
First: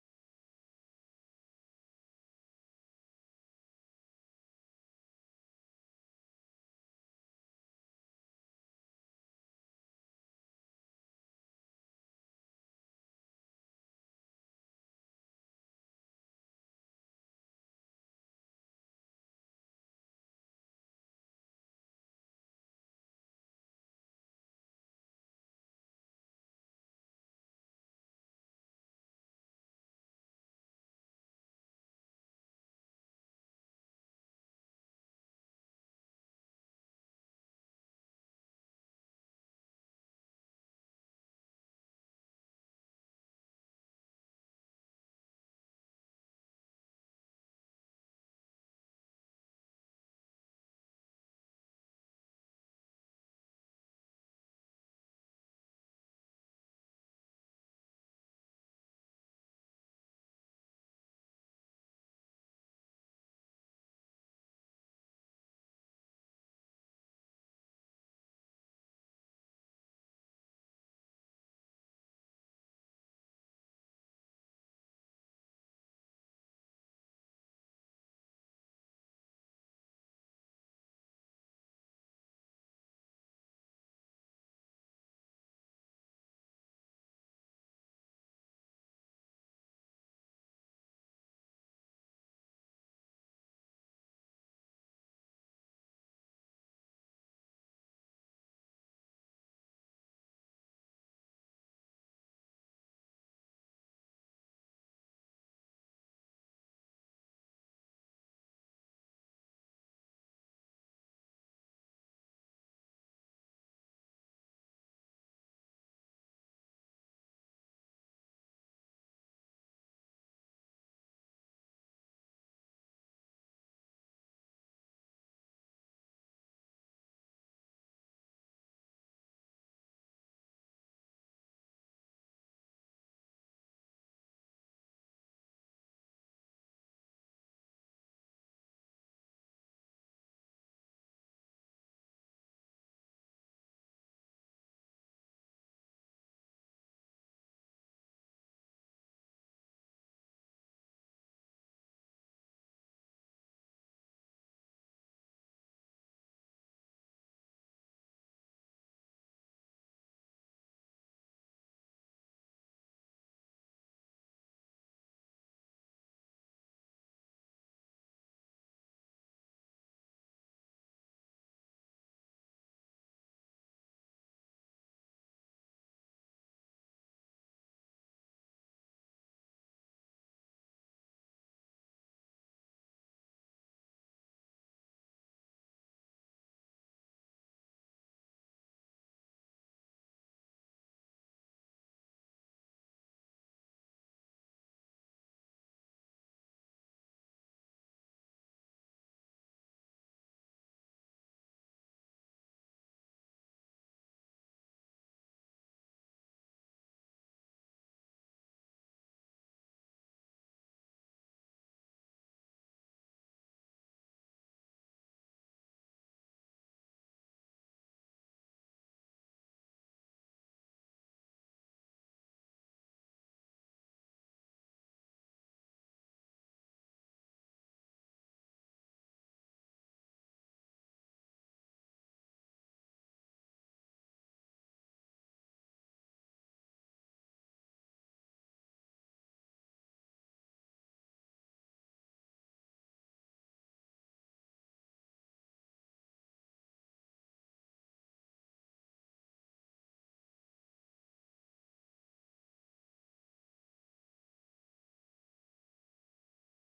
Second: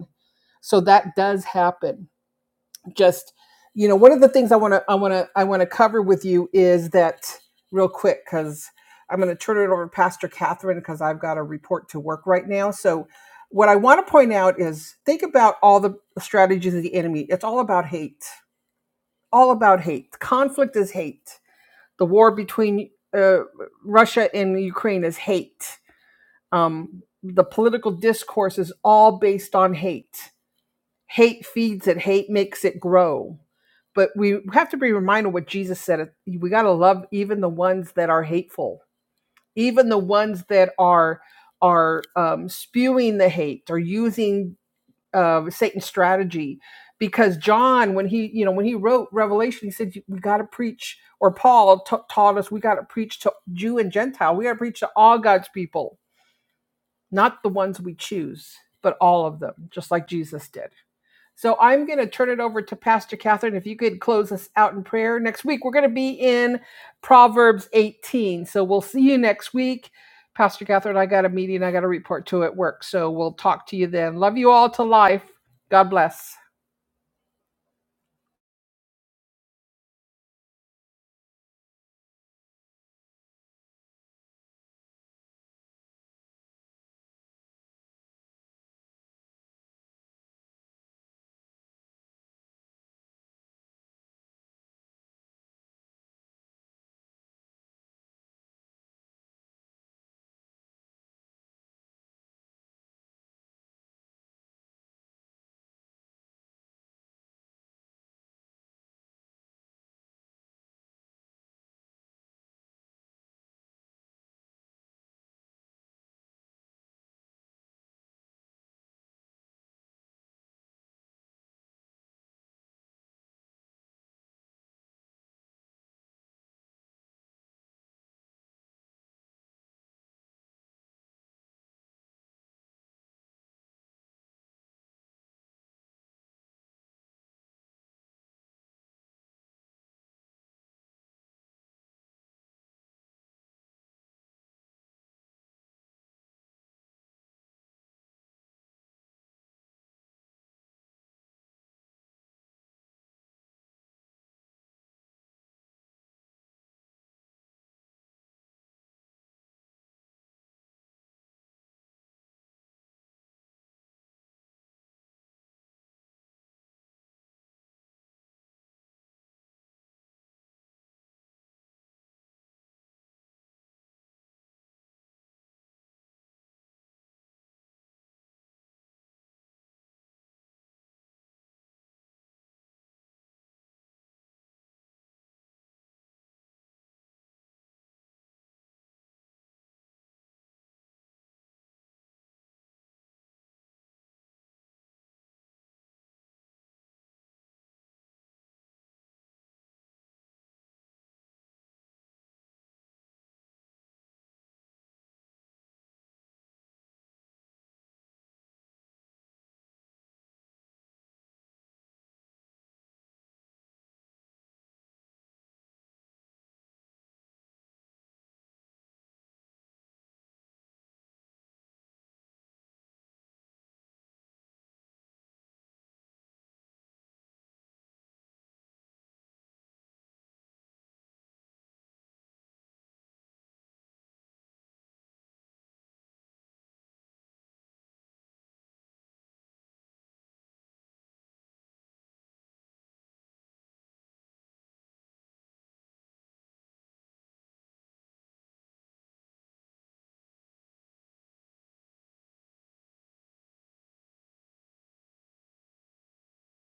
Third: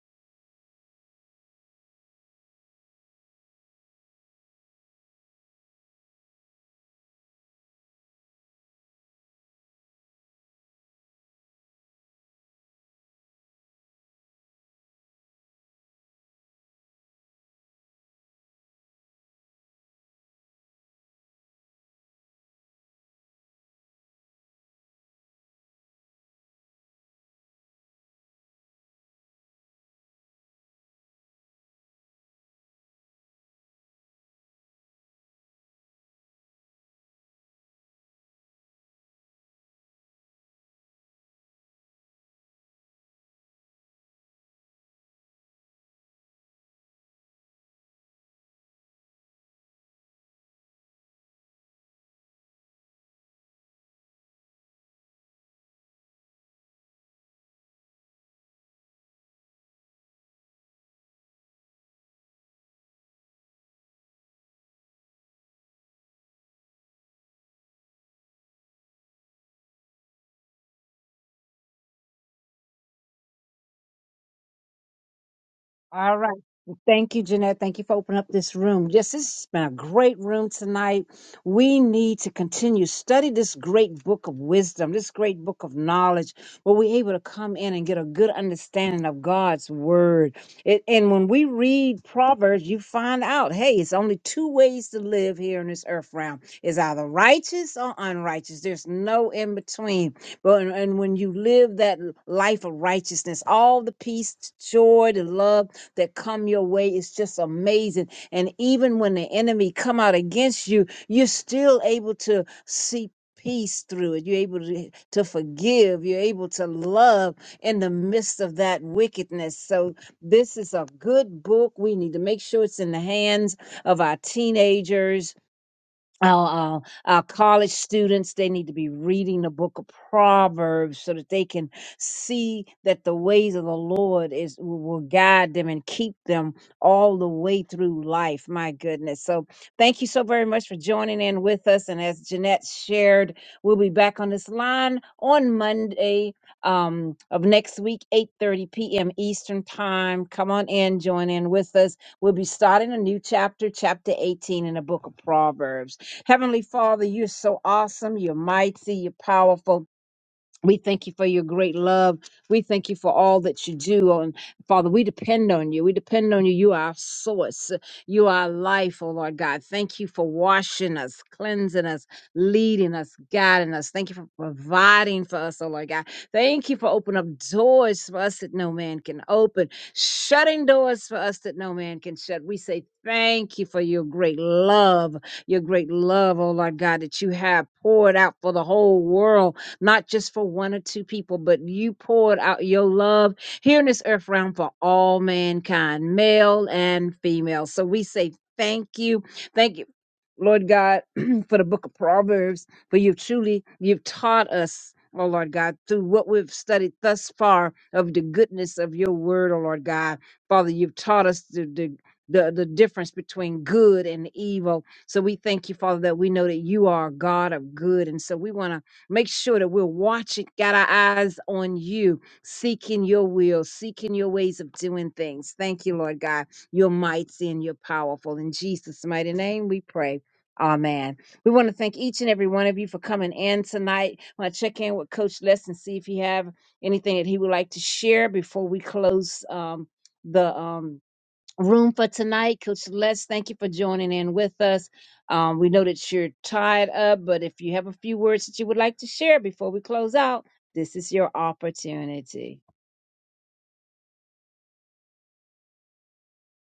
Speaker 1: So that does happen. Just you know, one of the things I want to I want to I want to cover with you is that real quick because I'm going to turn it over to Pastor Catherine because I've got a report to work right now. So what I want to point out is think about all the strategies of the enemy. It's all about hate. All about hate. Conflict is hate. The war between uh, Russia and Ukraine is hate. Um, the political discourse is all based on hate hate feeds it hate makes it grow but we have to be reminded what jesus said we got to love even the ones that are hateful even the ones that are are um, spewing the hate or using uh, satan's strategy because john when he you know when he wrote revelation he said we got to preach or paul ta- taught us we got to preach to jew and gentile we got to preach to all god's people not the ones we choose but all of them just like jesus did so I'm going to turn it over to Pastor Catherine. If you could close us out in prayer. Next week, we're going to be in Proverbs 18. So we'll see you next week. Pastor Catherine, I got a meeting I got a report to at work. So we'll talk to you then. Love you all to life. God
Speaker 2: All right.
Speaker 1: bless.
Speaker 2: Thank you, Jeanette. Thank you for opening up this room. Yes, this has been a great room tonight. We need to continue study this great book of wisdom, this great book of knowledge, where we're able to come in and get a good understanding of God's word. It, and when we read Proverbs, you find out, hey, it's only two ways to live here in this earth realm. It's either righteous or unrighteous. There's no in between. But and and when you live that life of righteousness, all the peace, joy, the love that come your way is just amazing. And even when the enemy come out against you, you're still able to see peace through it. You're able to, to forgive. You're able to love in the midst of that wickedness. So this is a good book. We need to make sure it's in the hands of our teenagers our, uh, our college students they need to be reading the book of proverbs so that they can see that the ways of the lord is will will guide them and keep them all the way through life my goodness so thank you so very much for joining in with us and as jeanette shared we'll be back on this line on monday um, of next week 8.30 p.m eastern time come on in join in with us we'll be starting a new chapter chapter 18 in the book of proverbs Heavenly Father, you're so awesome, you're mighty, you're powerful. We thank you for your great love. We thank you for all that you do. And Father, we depend on you. We depend on you. You are our source. You are our life, oh Lord God. Thank you for washing us, cleansing us, leading us, guiding us. Thank you for providing for us, oh Lord God. Thank you for opening up doors for us that no man can open, shutting doors for us that no man can shut. We say thank you for your great love, your great love, oh Lord God, that you have poured out for the whole world not just for one or two people, but you poured out your love here in this earth realm for all mankind, male and female. So we say thank you. Thank you, Lord God, for the book of Proverbs, for you've truly, you've taught us. Oh Lord God, through what we've studied thus far of the goodness of your word, oh Lord God. Father, you've taught us the, the, the, the difference between good and evil. So we thank you, Father, that we know that you are a God of good. And so we want to Make sure that we're watching, got our eyes on you, seeking your will, seeking your ways of doing things. Thank you, Lord God. You're mighty and you're powerful. In Jesus' mighty name, we pray. Amen. We want to thank each and every one of you for coming in tonight. I want to check in with Coach Les and see if he have anything that he would like to share before we close um, the um, room for tonight. Coach Les, thank you for joining in with us. Um, we know that you're tied up, but if you have a few words that you would like to share before we close out, this is your opportunity.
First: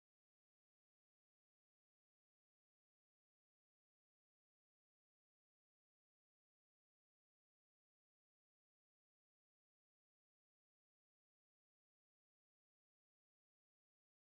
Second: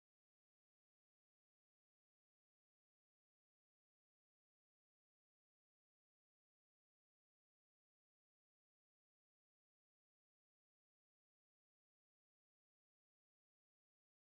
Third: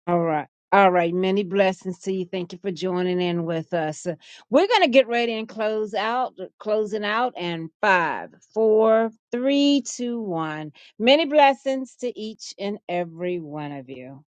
Speaker 2: All right. All right, many blessings to you. Thank you for joining in with us. We're gonna get ready and close out, closing out, and five, four, three, two, one. Many blessings to each and every one of you.